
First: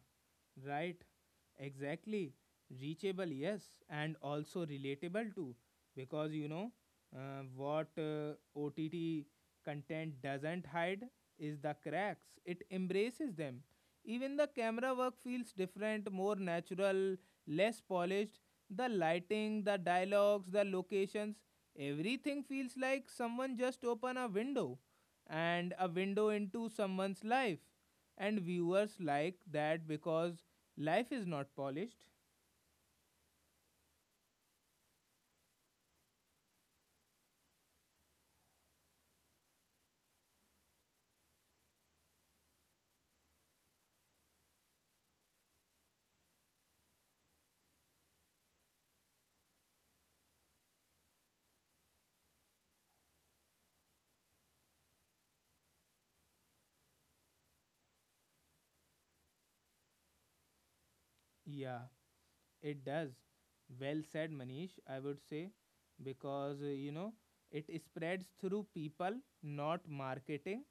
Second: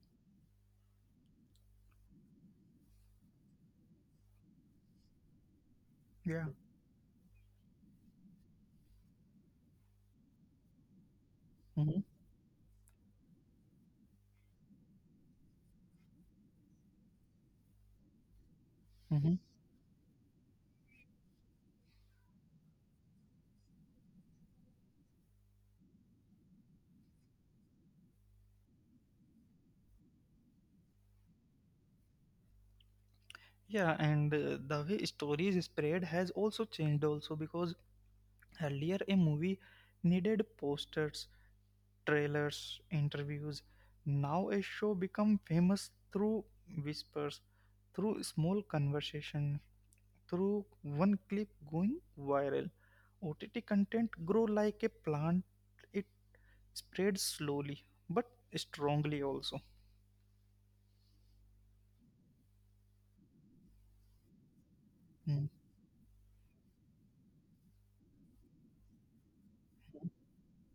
right. Exactly. Reachable, yes, and also relatable too. Because
Yeah.
you know uh, what uh, O T T content doesn't hide is the
Hmm.
cracks, it embraces them. Even the camera work feels different, more natural, less polished. The
Hmm.
lighting, the dialogues, the locations, everything feels like someone just opened a window, and a window into someone's life, and viewers like that because life is not polished.
Yeah, and uh, the way stories spread has also changed also because earlier a movie needed posters, trailers, interviews. Now a show become famous through whispers, through small conversation, through one clip going viral. O T T content grow like a plant. It spreads slowly but strongly also.
Yeah, it does. Well said, Manish, I would
Mm-hmm.
say, because uh, you know, it spreads through people, not marketing,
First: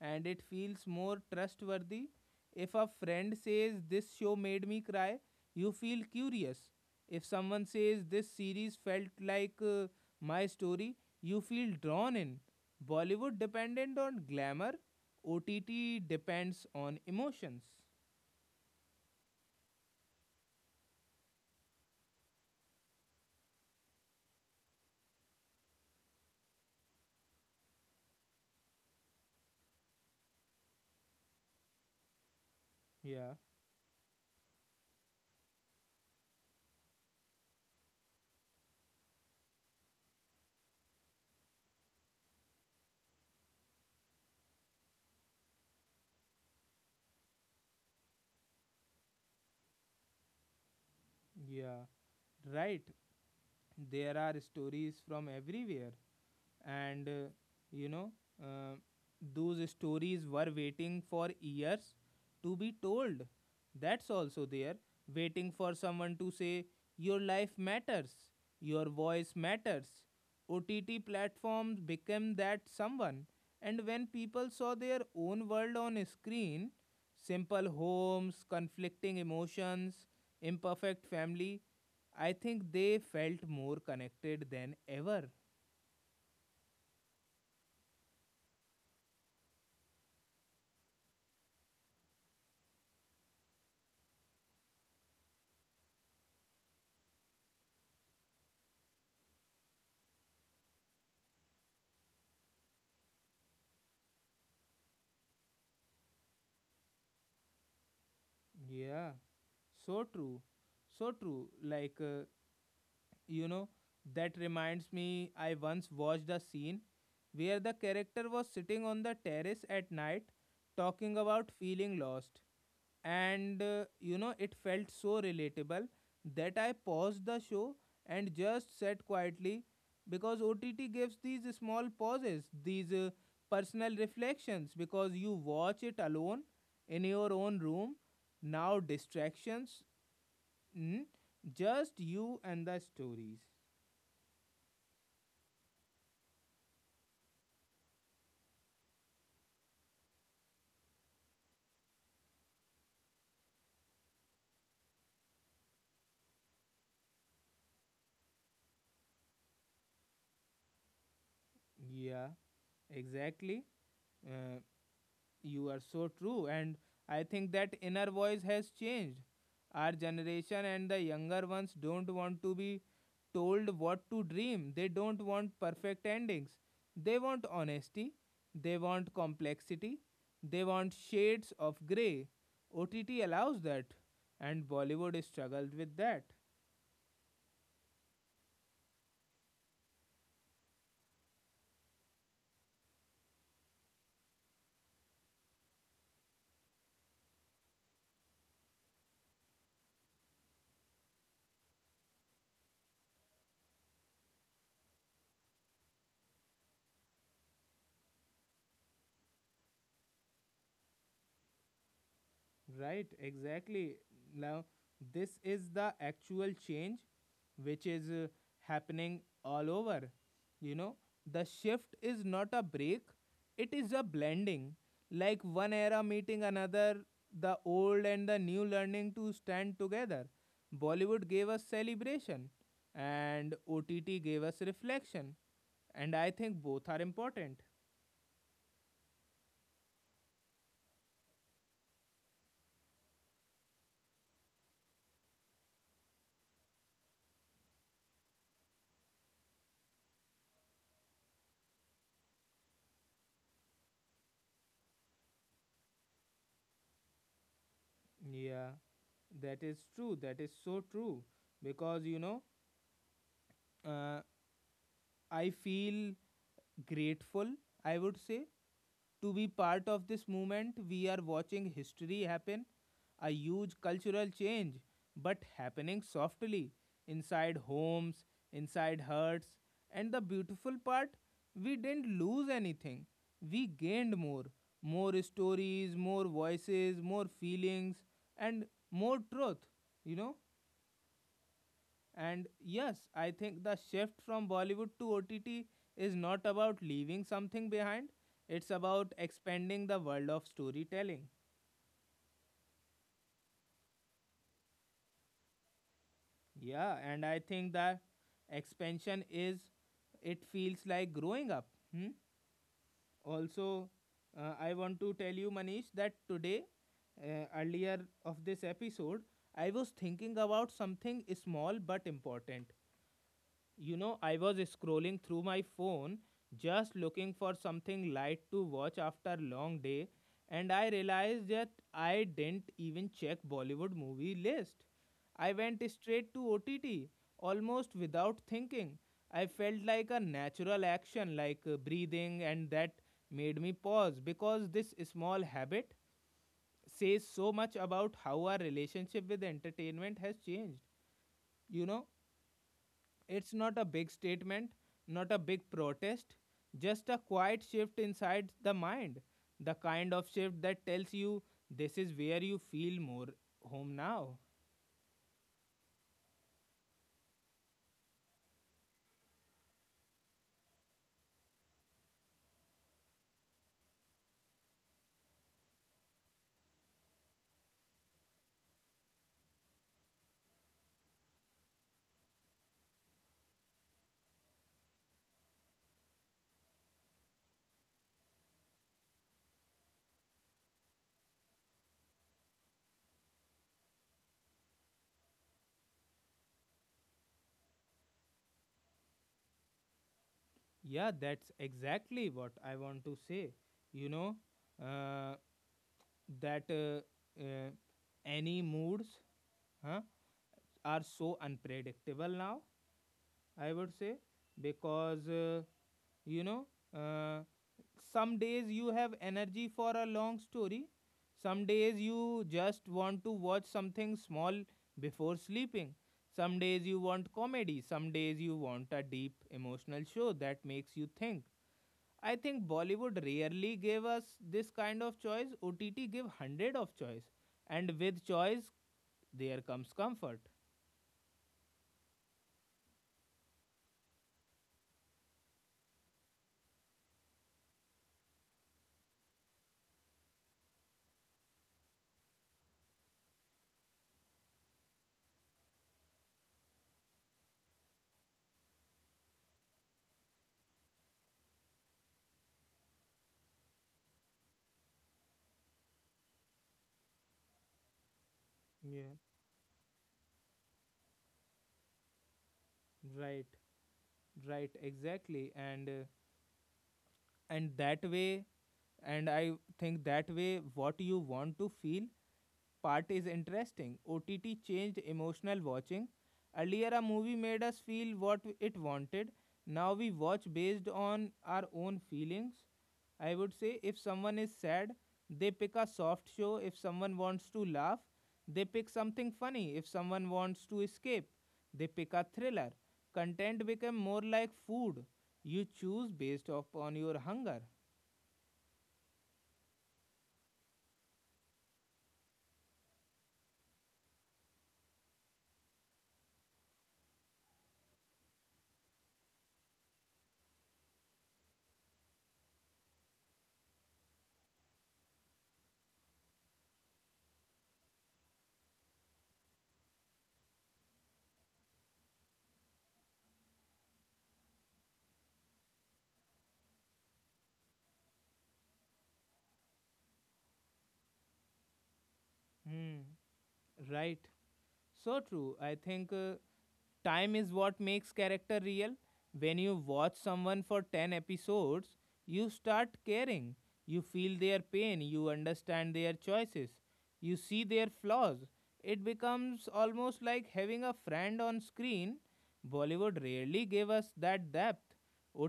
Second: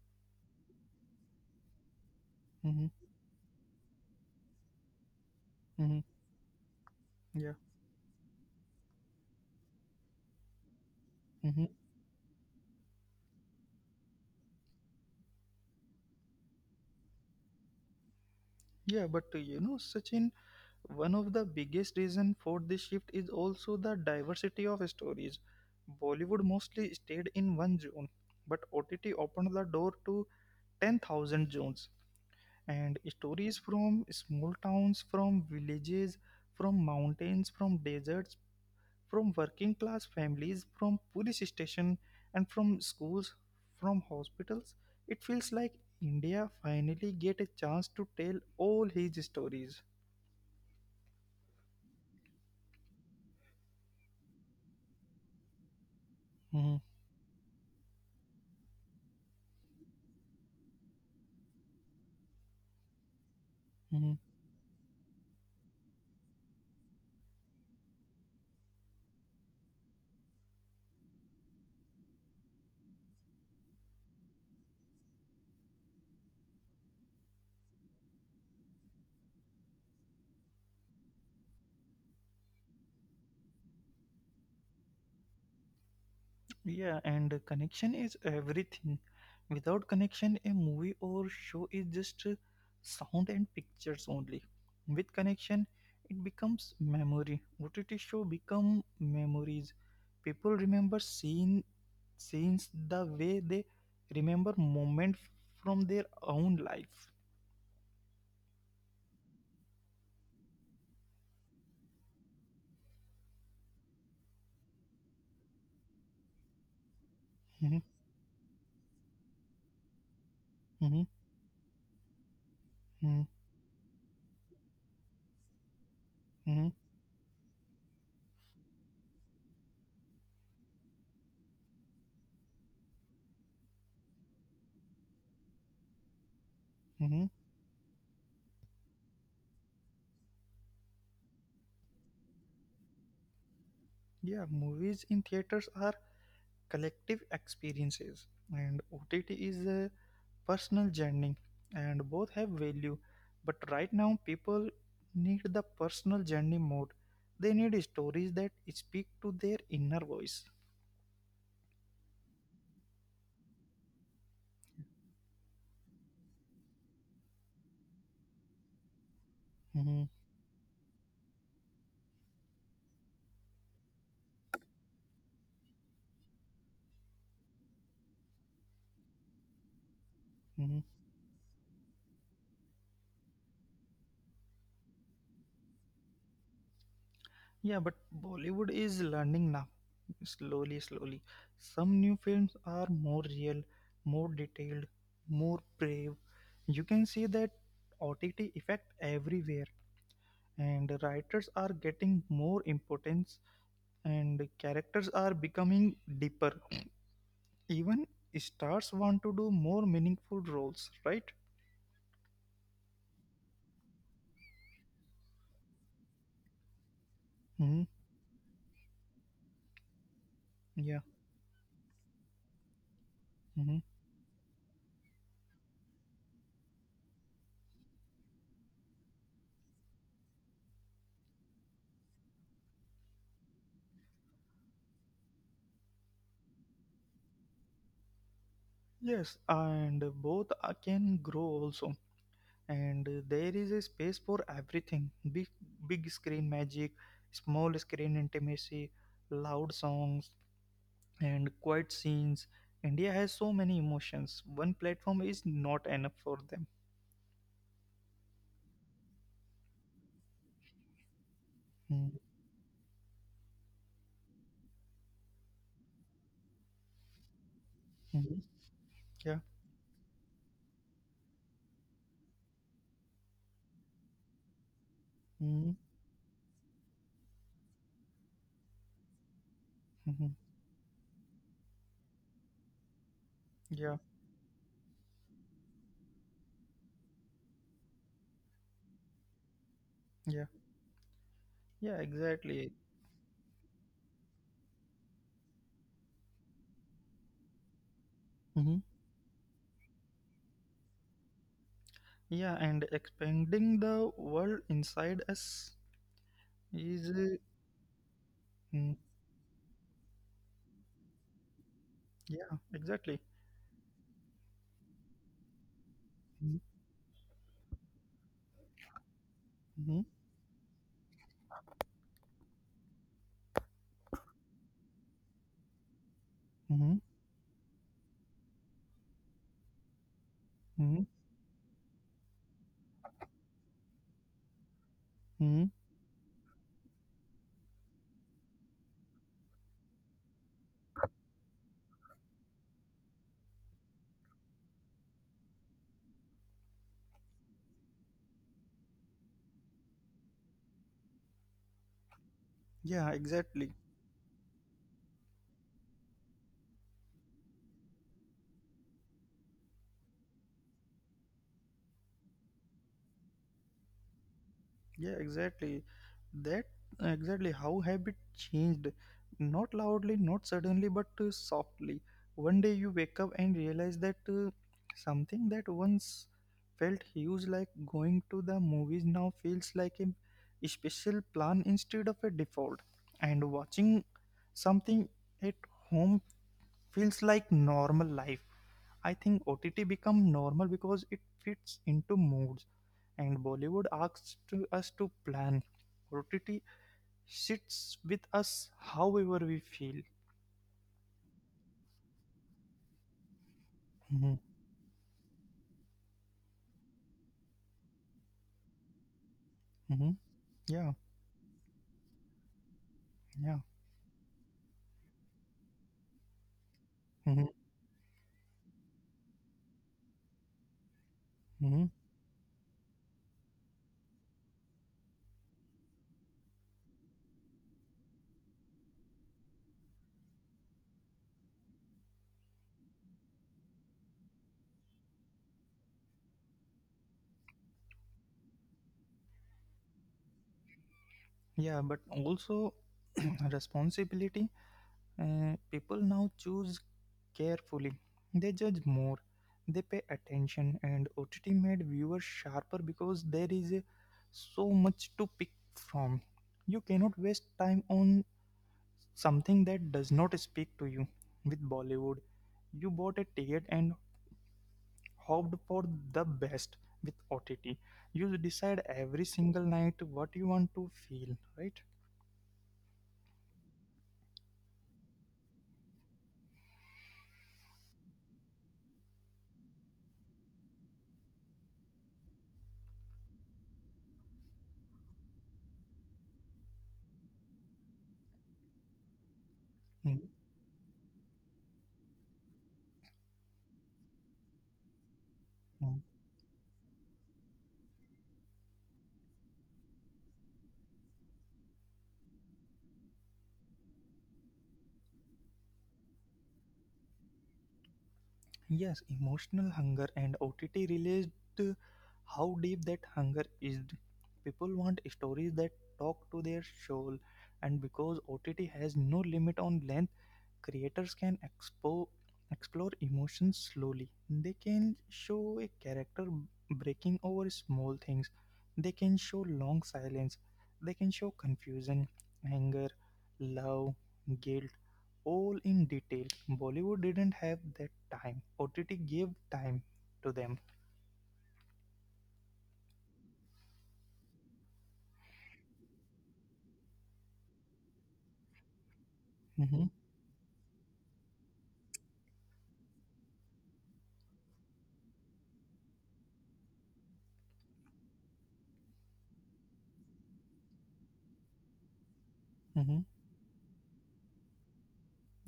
and it feels more trustworthy. If a
Mm-hmm.
friend says, "This show made me cry," you feel
Mm-hmm.
curious. If
Yeah.
someone says, "This series felt like uh, my story," you
Mm-hmm.
feel drawn in. Bollywood dependent on glamour, O T T depends on emotions.
Yeah, but uh, you know, Sachin, one of the biggest reasons for this shift is also the diversity of stories. Bollywood mostly stayed in one zone, but O T T opened the door to ten thousand zones. And
Yeah.
stories from small towns, from villages, from mountains, from deserts, from working class families, from police station, and from schools, from hospitals. It feels like India finally get a chance to tell all his stories.
Yeah, right. There are stories from everywhere,
Mhm,
and uh, you know, uh, those stories were waiting for years to be told. That's
mhm.
also there, waiting for someone to say, "Your life matters, your voice matters." O T T platforms became that someone, and when people saw their own world on a screen, simple homes, conflicting emotions, imperfect family, I think they felt more connected than ever.
Yeah, and connection is everything. Without connection, a movie or show is just uh, sound and pictures only. With connection, it becomes memory. O T T show become memories. People remember scene, scenes the way they remember moment from their own life.
Yeah, so true. So true. Like, uh, You know, that reminds me, I once watched a scene where the
Mhm,
character was sitting on the terrace at night
mhm,
talking about feeling lost.
mhm,
And uh, you know, it felt so relatable that
mhm,
I paused the show and just sat quietly, because O T T gives these small pauses, these uh, personal reflections, because you watch it alone in
mhm.
your own room. Now, distractions, mm, just you and the stories.
Yeah, movies in theaters are collective experiences, and O T T is a personal journey, and both have value, but right now people need the personal journey mode. They need stories that speak to their inner voice.
Yeah, exactly. Uh, you are so true. And I think that inner voice has changed. Our
Mhm,
generation and the younger ones don't want to be told what to dream. They don't want perfect endings. They want honesty. They want complexity. They
mhm.
want shades of grey. O T T allows that. And Bollywood struggled with that.
Yeah, but Bollywood is learning now, slowly slowly. Some new films are more real, more detailed, more brave. You can see that OTT effect everywhere, and writers are getting more importance, and characters are becoming deeper. Even stars want to do more meaningful roles, right?
Right, exactly. Now, this is the actual change which
Hmm.
is uh, happening all over. You know,
Yeah.
the shift is not a break, it
Hmm.
is a blending. Like one era meeting another, the old and the new learning to stand together. Bollywood gave us celebration, and O T T gave us reflection. And I think both are important.
Yes, and both uh, can grow also. And uh, there is a space for everything big, big screen magic, small screen intimacy, loud songs, and quiet scenes. India has so many emotions. One platform is not enough for them.
Yeah, that is true. That is so true. Because, you know, uh, I feel grateful, I would
Mm-hmm.
say, to
Yeah.
be part of this movement. We are watching history happen, a huge cultural change, but
Mm-hmm.
happening softly inside homes, inside hearts. And the beautiful part, we didn't lose anything, we
Yeah.
gained more, more stories, more voices, more feelings, and more truth, you know.
Yeah. Yeah.
And
Exactly.
yes, I think the shift from Bollywood to O T T is not about leaving something behind, it's about expanding the world of storytelling.
Yeah, and expanding the world inside us
Yeah,
is
and
uh,
I think that
mm,
expansion is, it feels like growing up. Hmm?
yeah, exactly.
Also, uh, I want to tell you, Manish, that
Mm-hmm,
today, uh, earlier of this episode, I was
mm-hmm,
thinking about something small but important. You know, I was scrolling through my phone just
mm-hmm.
looking for something light to watch after long day, and I realized that I didn't even check Bollywood movie list. I went
Mm-hmm.
straight to O T T almost without thinking. I felt like a natural action like uh, breathing, and that made me pause because this small habit says so much about how our relationship with entertainment has changed. You know,
Yeah,
it's not
exactly.
a big statement, not a big protest, just a quiet shift inside the mind. The kind of shift that tells you this is where you feel more home now.
Yeah, exactly. That exactly how habit changed. Not loudly, not suddenly, but uh, softly. One day you wake up and realize that uh, something that once felt huge, like going to the movies, now feels like a special plan instead of a default. And watching something at home feels like normal life. I think O T T become normal because it fits into moods, and Bollywood asks to us to plan. O T T sits with us however we feel.
Yeah, that's exactly what I want to say. You know,
Hmm.
uh, that uh, uh, any moods huh,
Hmm.
are
Yeah,
so unpredictable now. I
yeah.
would say, because uh, you know, uh,
Hmm.
some days you have energy for a long story, some days
Hmm.
you just want to watch something small before sleeping, some days you want comedy, some days you want a deep emotional show that makes you think. I think Bollywood rarely gave us this kind of choice. O T T gave hundred of choice, and with choice, there comes comfort.
Yeah. But also responsibility. Uh, people now choose carefully. They judge more. They pay attention, and O T T made viewers sharper because there is a, so much to pick from. You cannot waste time on something that does not speak to you. With Bollywood, you bought a ticket and hoped for the best. With O T T, you decide
Yeah,
every single night what you want to feel, right?
right. Right, exactly. And uh, and that way and I think that way what you want to feel part is interesting. O T T changed emotional watching. Earlier, a movie made us feel what it wanted. Now we
Mm,
watch based on our own feelings. I would say if someone is sad, they pick a
mm.
soft show. If someone wants to laugh, they pick something funny. If someone wants to escape, they pick a thriller. Content became more like food. You choose based upon your hunger.
Yes, emotional hunger, and O T T realized uh, how deep that hunger is. People want stories that talk to their soul, and because O T T has no limit on length, creators can expo- explore emotions slowly. They can show a character breaking over small things. They can show long silence. They can show confusion, anger, love, guilt, all in detail. Bollywood didn't have that time. O T T gave time to them.
Hmm. Right. So true. I think uh, time is what makes character real. When you
Hmm.
watch someone for ten episodes, you start caring. You feel their pain, you understand their choices, you see their flaws. It becomes almost like having a friend on screen.
Hmm.
Bollywood rarely gave us that depth.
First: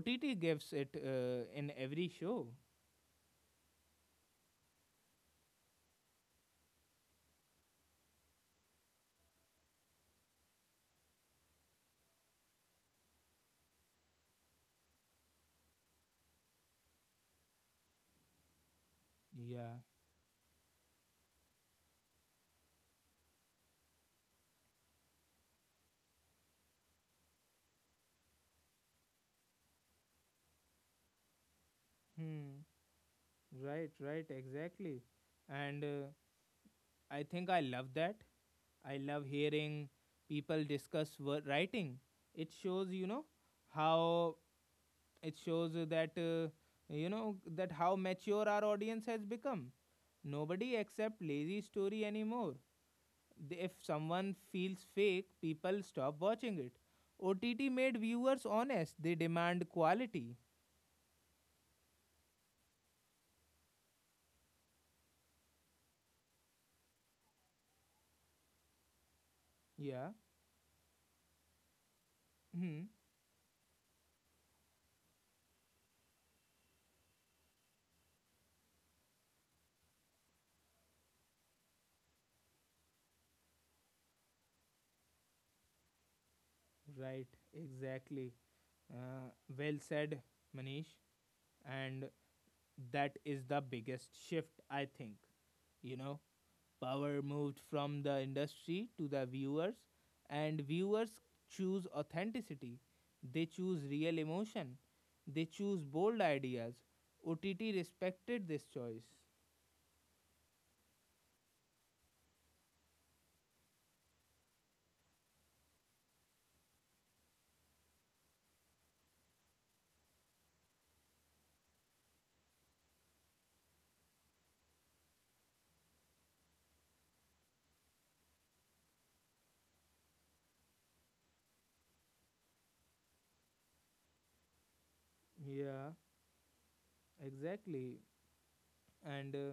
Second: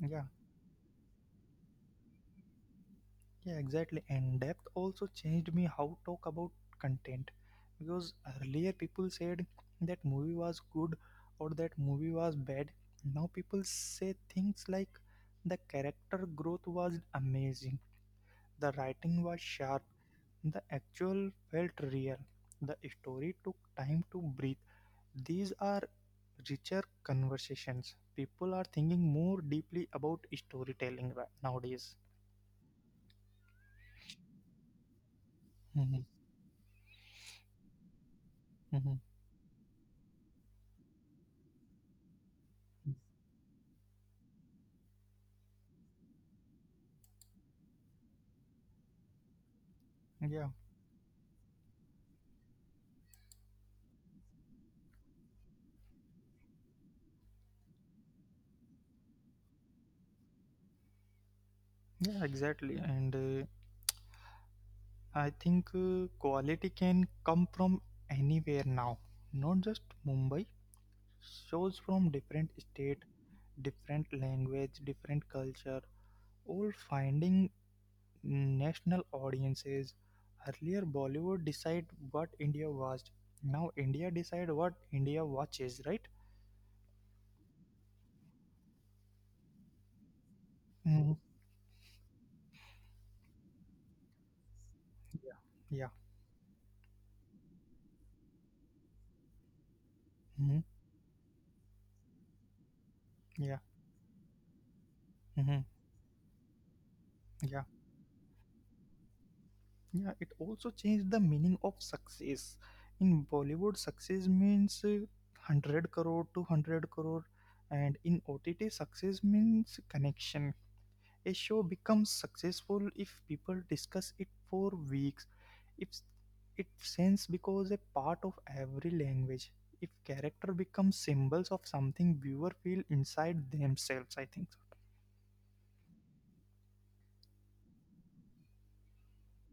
Yeah.
gives it uh, in every show.
Yeah, exactly. And depth also changed me how talk about content because earlier people said that movie was good or that movie was bad. Now people say things like the character growth was amazing, the writing was
Yeah.
sharp, the actual felt real, the story took time to breathe. These are richer conversations. People are thinking more deeply about storytelling ri- nowadays.
Hmm. Right, right, exactly. And
Hmm.
uh, I think I love that.
Hmm.
I love hearing people discuss wo- writing. It shows, you know, how it shows that, uh, you know, that how mature our audience has become.
Yeah.
Nobody accept lazy story anymore. The- If someone feels fake, people stop watching it. O T T made viewers honest. They demand quality.
Yeah, exactly. And uh, I think uh, quality can come from anywhere now, not just
Yeah.
Mumbai. Shows from different
Hmm.
state, different language, different culture, all finding national audiences. Earlier, Bollywood decide what India watched. Now, India decide what India watches, right?
Right. Exactly. Uh, well said, Manish.
Mhm.
And that is the biggest shift, I think.
Yeah. Yeah.
You know, power moved from the industry to the viewers,
Mhm.
and viewers choose authenticity, they
Yeah.
choose real emotion, they
Mhm.
choose bold ideas. OTT
Yeah.
respected this choice.
Yeah, it also changed the meaning of success. In Bollywood, success means uh, one hundred crore, two hundred crore, and in O T T, success means connection. A show becomes successful if people discuss it for weeks, if it sends becomes a part of every language, if character becomes symbols of something viewer feel inside themselves. I think
Yeah, exactly. And uh,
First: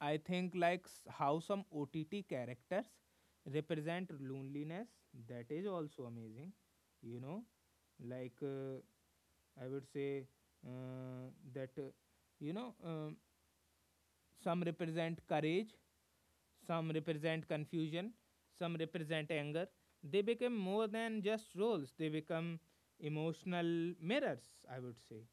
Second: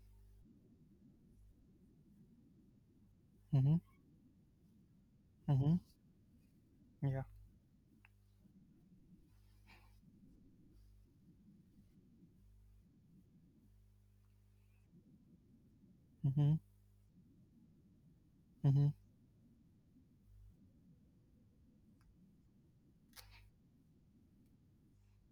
I think like s- how some O T T characters
so. Mm-hmm,
represent loneliness, that is
mm-hmm,
also amazing, you
yeah.
know. Like uh, I would say uh, that, uh, you know, um, Some represent courage,
Mm-hmm,
some represent confusion, some
mm-hmm.
represent anger. They become more than just roles, they become emotional mirrors, I would say.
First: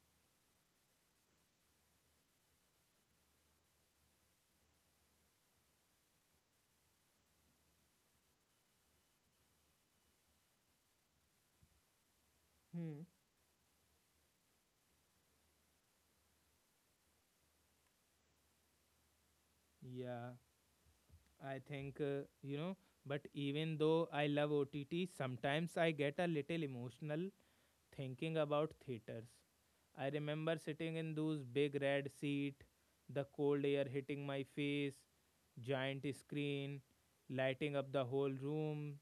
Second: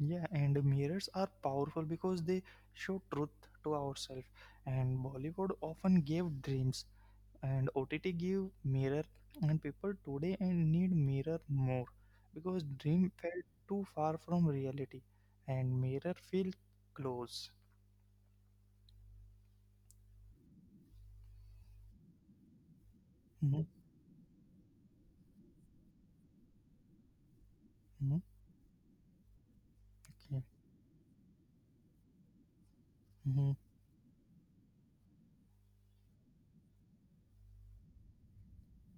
Yeah, and mirrors are powerful because they show truth to ourselves. And Bollywood often gave dreams, and O T T gave mirror, and people today and need mirror more because
Hmm.
dream felt too far from reality, and mirror feel close.
Yeah, I think, uh, you know, but
Mm-hmm,
even though I love O T T, sometimes I get a little emotional
mm-hmm,
thinking about theaters. I
okay.
remember sitting in those big red seat, the
Mm-hmm,
cold air hitting my face, giant screen lighting up the whole room.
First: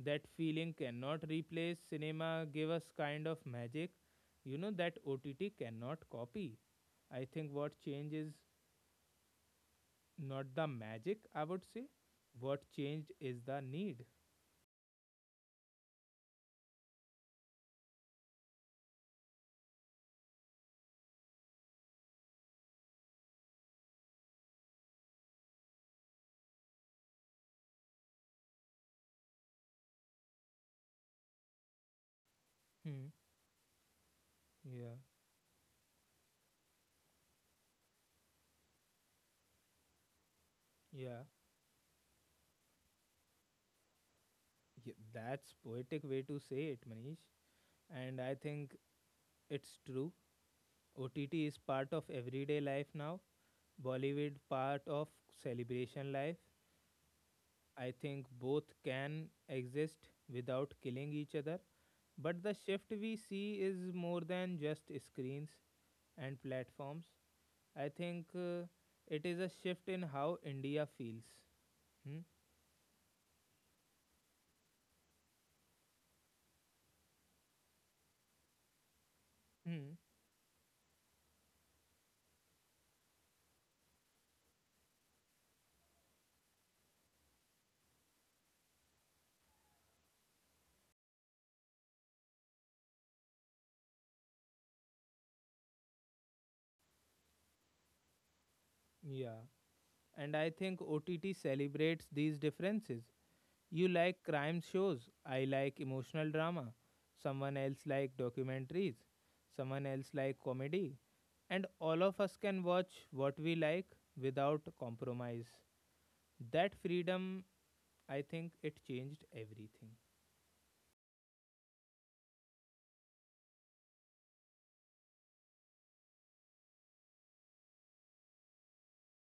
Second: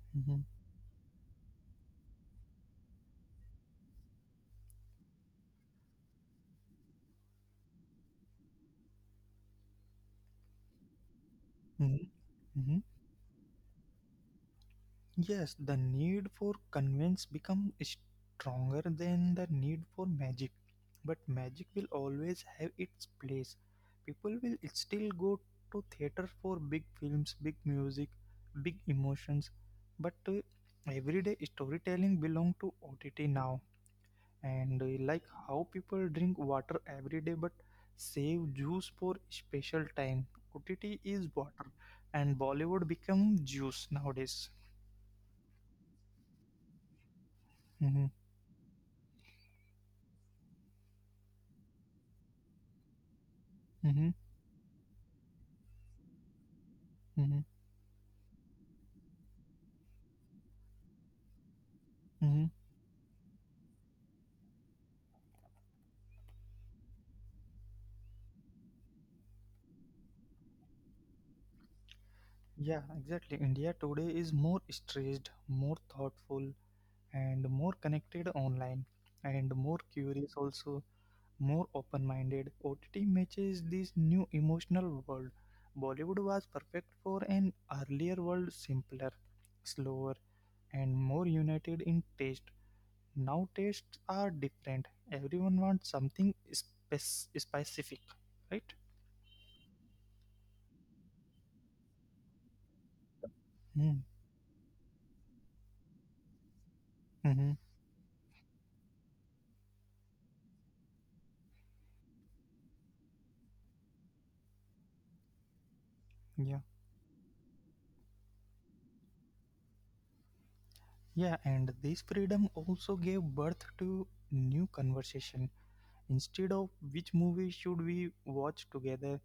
That
mm-hmm,
feeling cannot replace cinema gave us kind of magic, you know, that O T T cannot copy. I think what changed is not the magic, I would say.
mm-hmm,
What
mm-hmm.
changed is the need.
Yes, the need for convince become stronger than the need for magic. But magic will always have its place. People will still go to theater for big films, big music, big emotions. But uh, everyday storytelling belong to
Hmm.
O T T now. And uh,
Yeah.
like how people drink water every day but save juice for special time. O T T
Yeah.
is water, and Bollywood become juice nowadays.
Yeah. That's poetic way to say it, Manish.
Mhm,
And I think it's true. O T T is part of everyday life now.
mhm.
Bollywood part of celebration life.
Hmm.
I think both can exist without killing each other. But
Hmm.
the shift we see is more than just screens and platforms. I think uh, it is a shift in how India feels. Hmm?
Yeah, exactly. India today is more stressed, more thoughtful, and more connected online, and more
Hmm.
curious also, more open minded. O T T matches this new emotional world. Bollywood was perfect for an earlier world, simpler, slower, and more united in taste. Now tastes are different. Everyone wants something spec- specific, right?
Yeah. And I think O T T celebrates these differences. You like crime shows. I like emotional drama.
Mm-hmm.
Someone else like documentaries. Someone else like comedy. And all of us can watch what we like without compromise.
Yeah.
That freedom, I think it changed everything.
Yeah, and this freedom also gave birth to new conversation. Instead of which movie should we watch together,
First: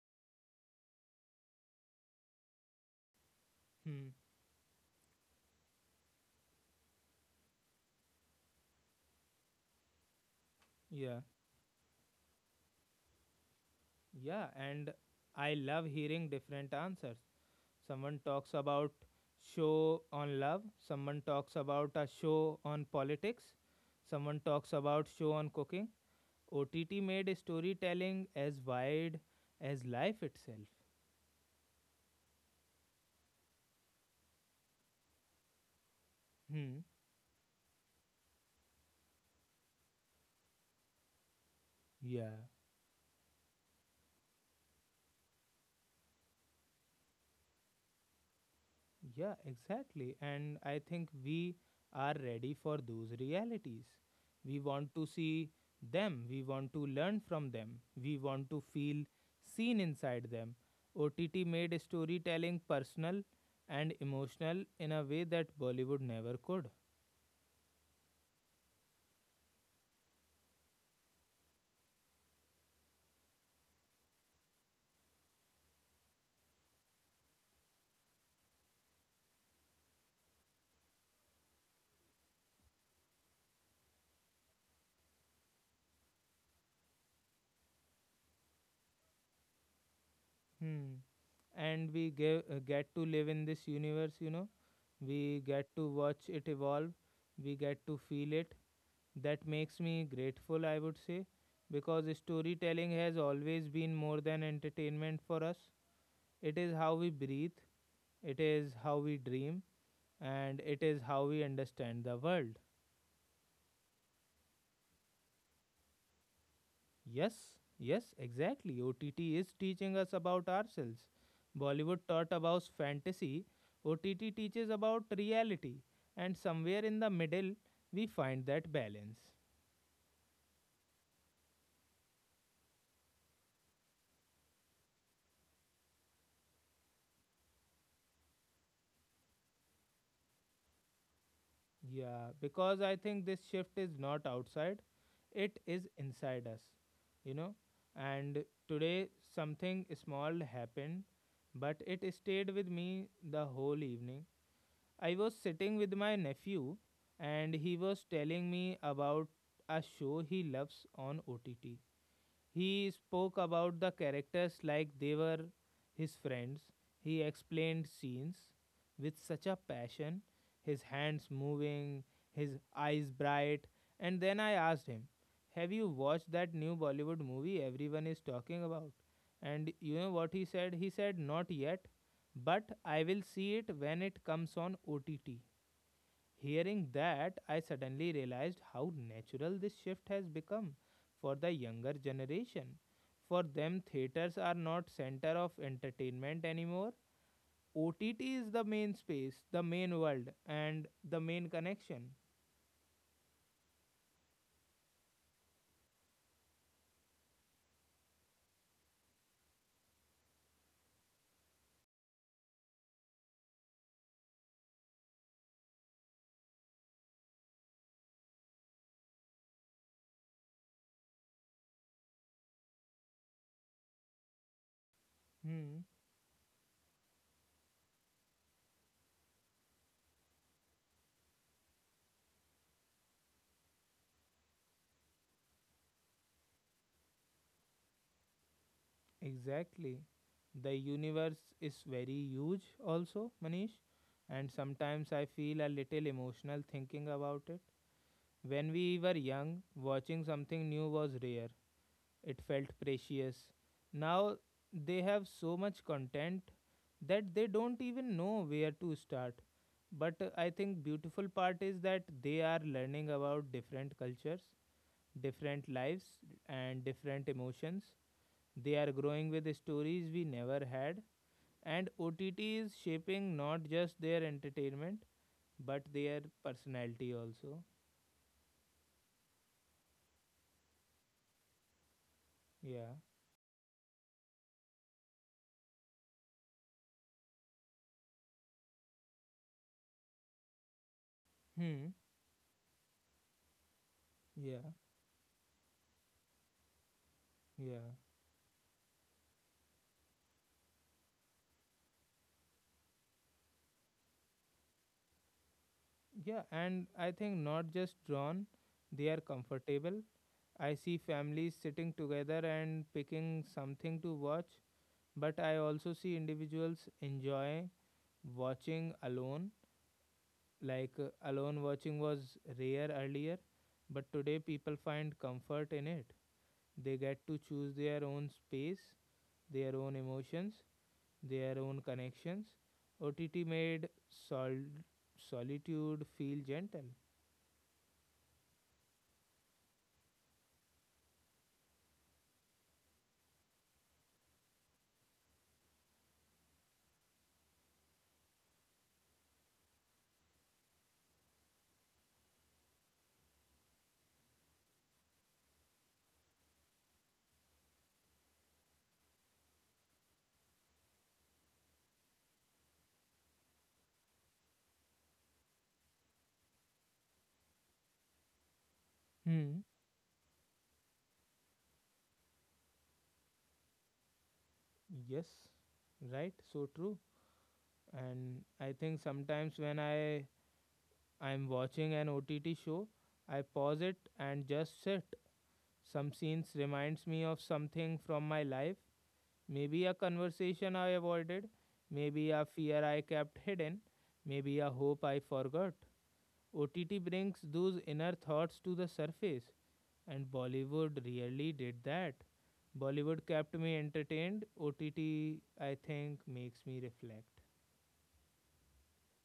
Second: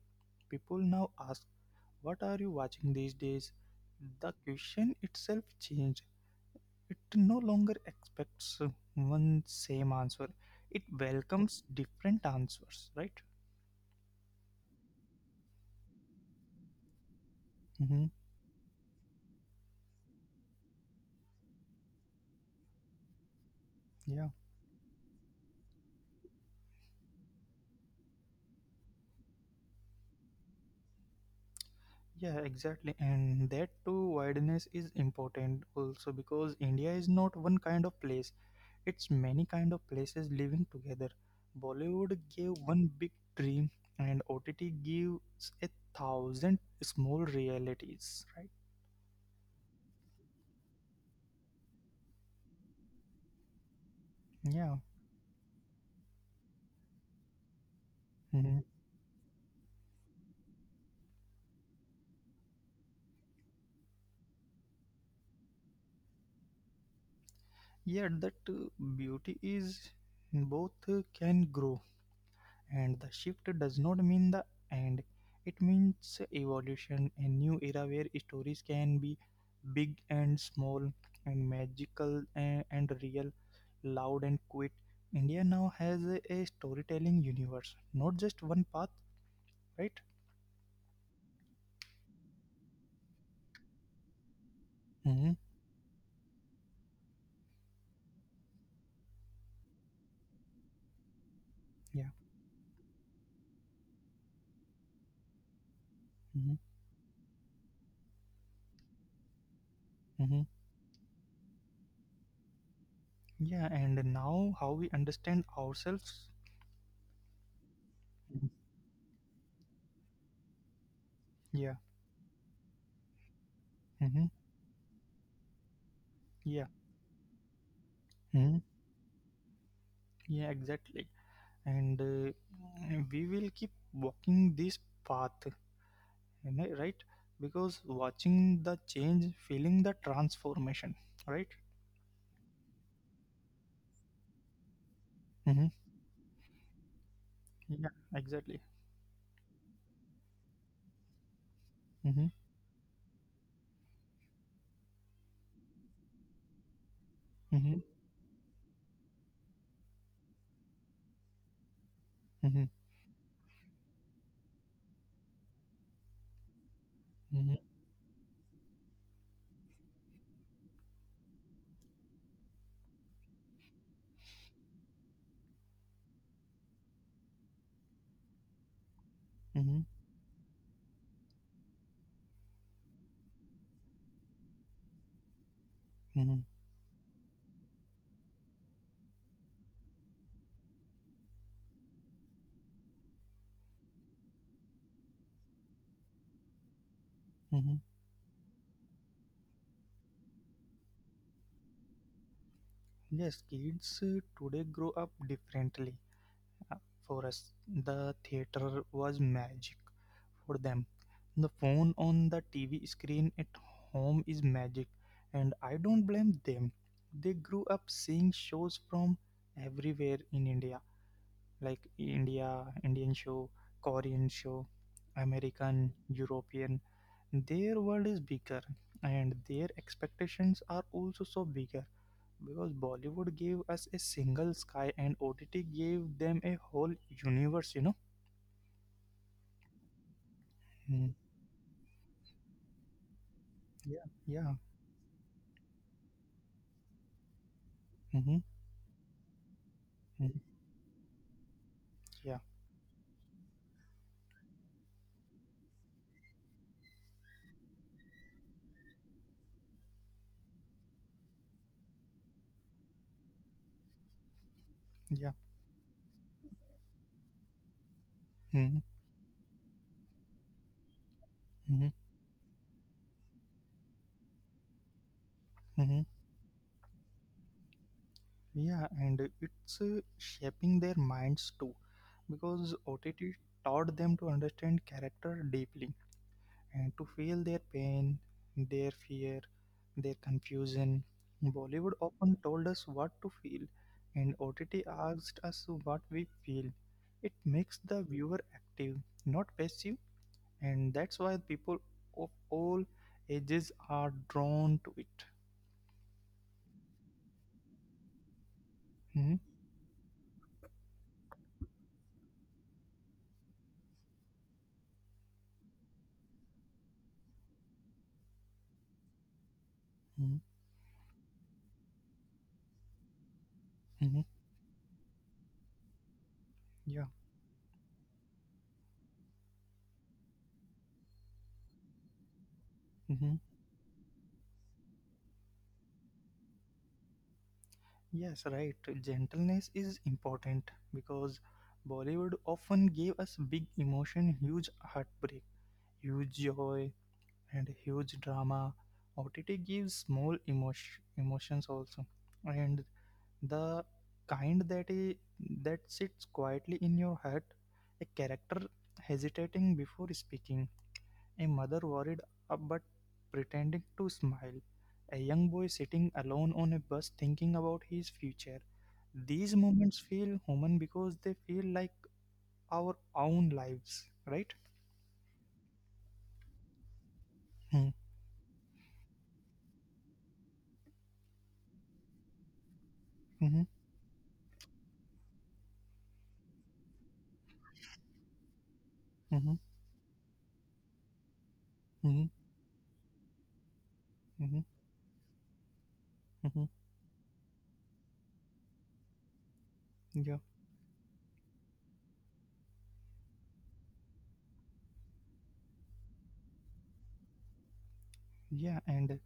people now ask, "What are you watching these days?"
Hmm.
The question itself changed. It no longer expects one same answer, it
Yeah.
welcomes different answers, right?
Yeah. And I love hearing different answers.
Mm-hmm.
Someone talks about show on love. Someone talks about a show on politics.
Yeah.
Someone talks about show on cooking. O T T made storytelling as wide as life itself.
Yeah, exactly. And that too, wideness is important also because
Hmm.
India is not one kind of place. It's many kind of places living together. Bollywood
Yeah.
gave one big dream, and O T T gives a thousand small realities. Right?
Yeah, exactly. And I think we are ready for those realities. We
Yeah.
want to see them. We want to learn from them. We want
Mhm.
to feel seen inside them. O T T made storytelling personal and emotional in a way that Bollywood never could.
Yeah, that uh, beauty is both uh, can grow, and the shift does not mean the end. It means evolution, a new era where stories can be big and small, and magical and, and real, loud and quit. India now has a, a storytelling universe, not just one path, right?
Hmm. And we ge- uh, get to live in this universe, you know.
Mm-hmm.
We get to watch it evolve. We get to feel it. That makes me grateful, I would say, because
Yeah.
storytelling has always been more than entertainment for us.
Mm-hmm.
It is how we breathe, it is how we dream,
Mm-hmm.
and it is how we understand the world.
Yeah. And now how we understand ourselves.
Yes, yes,
Mhm.
exactly. O T T is teaching us about ourselves.
Yeah.
Bollywood taught about fantasy, O T T
Mm-hmm.
teaches about reality, and
Yeah.
somewhere in the middle, we find
Mm-hmm.
that balance.
Yeah. Exactly. And uh, mm, we will keep walking this path, you know, right? Because watching the change, feeling the transformation, right?
Yeah, because I think this shift is not outside, it
Mm-hmm.
is inside us, you know.
Yeah.
And
Exactly.
today, something small happened, but it
Mm-hmm.
stayed with me the whole evening. I was sitting with my nephew and he
Mm-hmm.
was telling me about a show he loves on O T T.
Mm-hmm.
He spoke about the characters like they were his friends. He
Mm-hmm.
explained scenes with such a passion, his hands moving, his eyes bright. And then I asked him, "Have you watched that new Bollywood movie everyone is talking about?" And
Mm-hmm.
you know what he said? He said, "Not yet, but I will see it when it comes on O T T" Hearing that, I suddenly realized how natural this shift has become for the younger generation. For them, theaters are not center of entertainment anymore.
Mm-hmm.
O T T is the main space, the main world, and the main connection.
Yes, kids uh, today grow up differently. Uh, For us, the theater was magic. For them, the phone on the T V screen at home is magic, and I don't blame them. They grew up seeing shows from everywhere in India, like India, Indian show, Korean show,
Hmm,
American, European. Their world is bigger, and their expectations are also so bigger because Bollywood gave us a single sky and O T T gave them a whole universe, you know?
exactly. The
Mm,
universe is very huge, also, Manish,
yeah,
and
yeah,
sometimes I feel a little emotional thinking about it.
mm-hmm,
When we were young, watching
mm,
something new was rare.
yeah,
It felt precious. Now they have so much content that they don't even know where to start. But uh, I think beautiful part is that they are learning about different cultures,
yeah.
different lives and different emotions. They
Mm.
are growing with stories we never had, and
Mm.
O T T is shaping not just their entertainment but
Mm.
their personality also.
Yeah, and it's uh, shaping their minds too because
Yeah.
O T T taught them to understand character deeply and to feel their pain, their fear, their confusion.
Hmm.
Bollywood often told us what to feel, and
Yeah.
O T T asked us what we feel. It makes
Yeah.
the viewer active, not passive, and that's why people of all ages are drawn to it.
Yeah, and I think not just drawn, they are
Mhm,
comfortable. I see families sitting together and picking something to watch, but I also see individuals enjoying watching alone.
mhm,
Like uh, alone watching was rare earlier, but
mhm.
today people find comfort in it. They
Yeah.
get to choose their own space, their own emotions, their own connections.
Mhm.
O T T made sol- solitude feel gentle.
Yes, right. Gentleness is important because Bollywood often gave us big emotion, huge heartbreak, huge joy, and huge drama. O T T gives small emotion, emotions also, and the kind that i- that sits quietly in your heart. A character hesitating before speaking, a mother worried uh, but pretending to smile, a young boy sitting alone on a bus thinking about his future. These
Hmm.
moments feel human because they feel like our own lives, right?
Yes, right, so true.
Hmm.
And I think sometimes when I I'm watching an O T T show, I
Mm-hmm,
pause it and just sit. Some scenes reminds me of something from my life,
mm-hmm,
maybe a conversation I avoided,
mm-hmm,
maybe a fear I kept hidden,
mm-hmm,
maybe a hope I forgot.
mm-hmm.
O T T brings those inner thoughts to the surface, and
Yeah.
Bollywood really did that. Bollywood kept me entertained. O T T, I think, makes me reflect.
Yeah, and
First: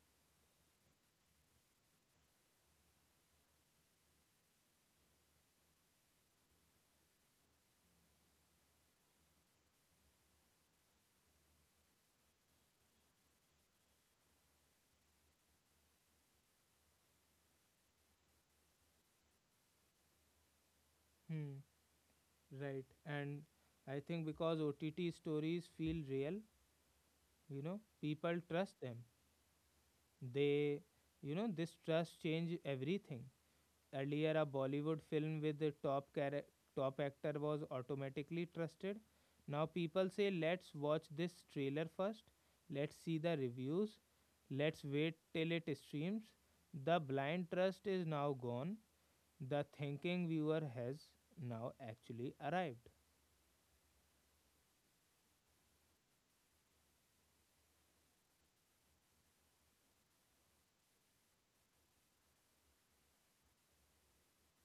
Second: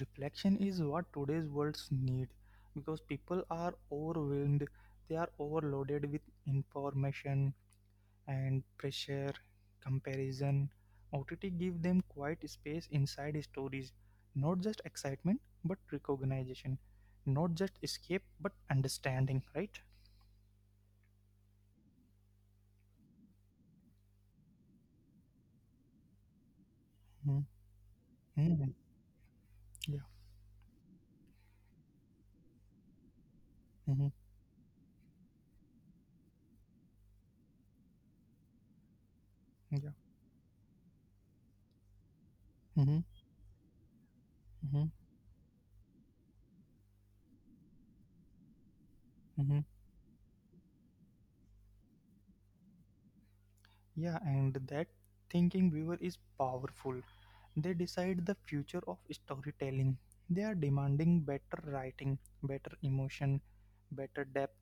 reflection is what today's worlds need because people are overwhelmed, they are overloaded with information and pressure, comparison. O T T give them quiet space inside stories, not just excitement but recognition, not just escape but understanding, right?
Hmm, right. And I think because O T T stories feel real, you
Mm-hmm.
know, people
Mm-hmm.
trust them.
Yeah.
They, you know, this trust change everything.
Mm-hmm.
Earlier, a Bollywood film with the top chara- top actor was automatically trusted. Now
Yeah.
people say, "Let's watch this trailer first. Let's
Mm-hmm.
see the reviews. Let's
Mm-hmm.
wait till it streams." The blind trust is now gone.
Mm-hmm.
The thinking viewer has now actually arrived.
Yeah, and that thinking viewer is powerful. They decide the future of storytelling. They are demanding better writing, better emotion, better depth.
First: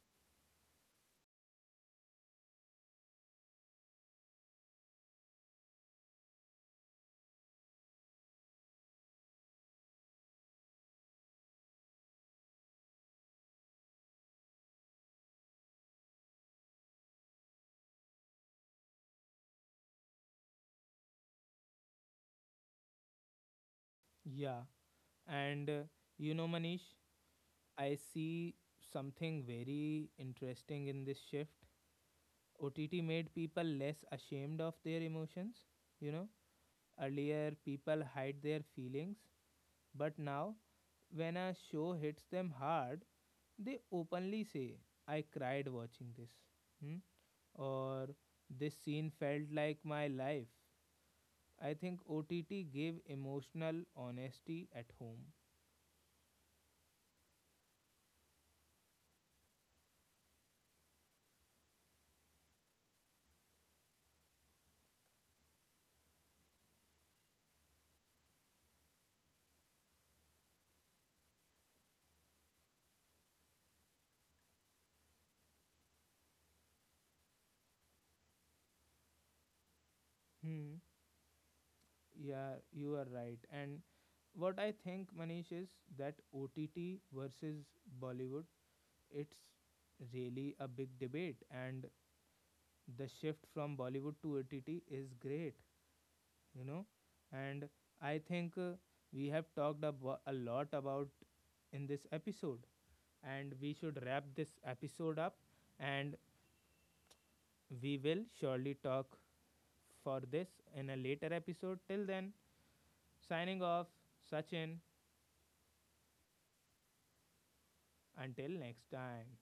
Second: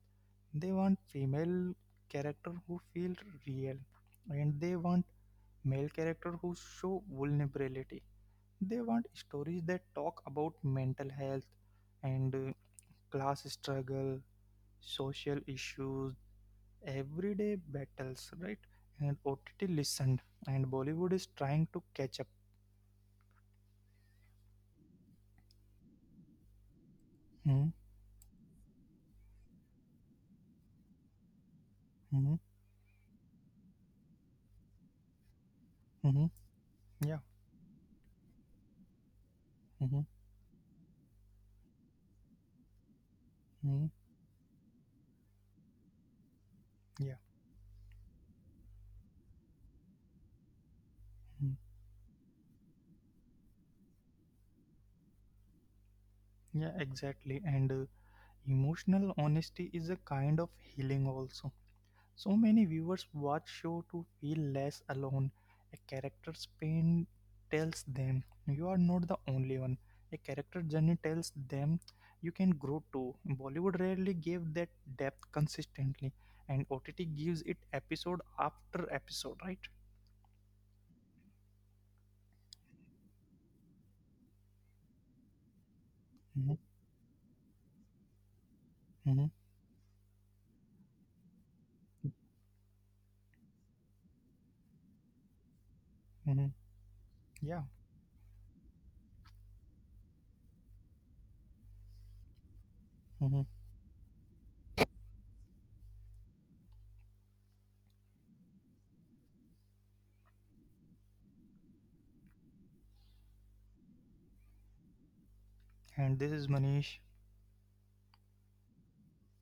They want female character who feel real, and they want male character who show vulnerability. They want stories that talk about mental health and uh, class struggle, social issues, everyday battles, right? And O T T listened, and Bollywood is trying to catch up.
Yeah, and uh, you know, Manish,
Hmm.
I see something very interesting in this shift.
Hmm.
O T T made people less ashamed of their emotions, you know.
Hmm. Yeah.
Earlier, people hide their feelings,
Mhm.
but now, when a show hits them hard, they
Hmm.
openly say, "I cried watching this," hmm?
Yeah.
Or, "this scene felt like my life."
Hmm.
I think O T T gave emotional honesty at home.
Yeah, exactly. And uh, emotional honesty is a kind of healing also. So many viewers watch show to feel less alone. A character's pain tells them you are not the only one. A character journey tells them you can grow too. Bollywood rarely gave that depth consistently, and O T T gives it episode after episode, right?
Hmm. Yeah, you are right. And what I think, Manish, is that
Mm-hmm.
O T T versus Bollywood,
Mm-hmm.
it's really a big debate. And the shift from Bollywood to O T T is great,
Mm-hmm.
you know.
Yeah.
And I think uh, we have talked abo- a lot about in this episode,
Mm-hmm.
and we should wrap this episode up. And we will surely talk for this in a later episode. Till then, signing off, Sachin.
And this is Manish.
Until next time.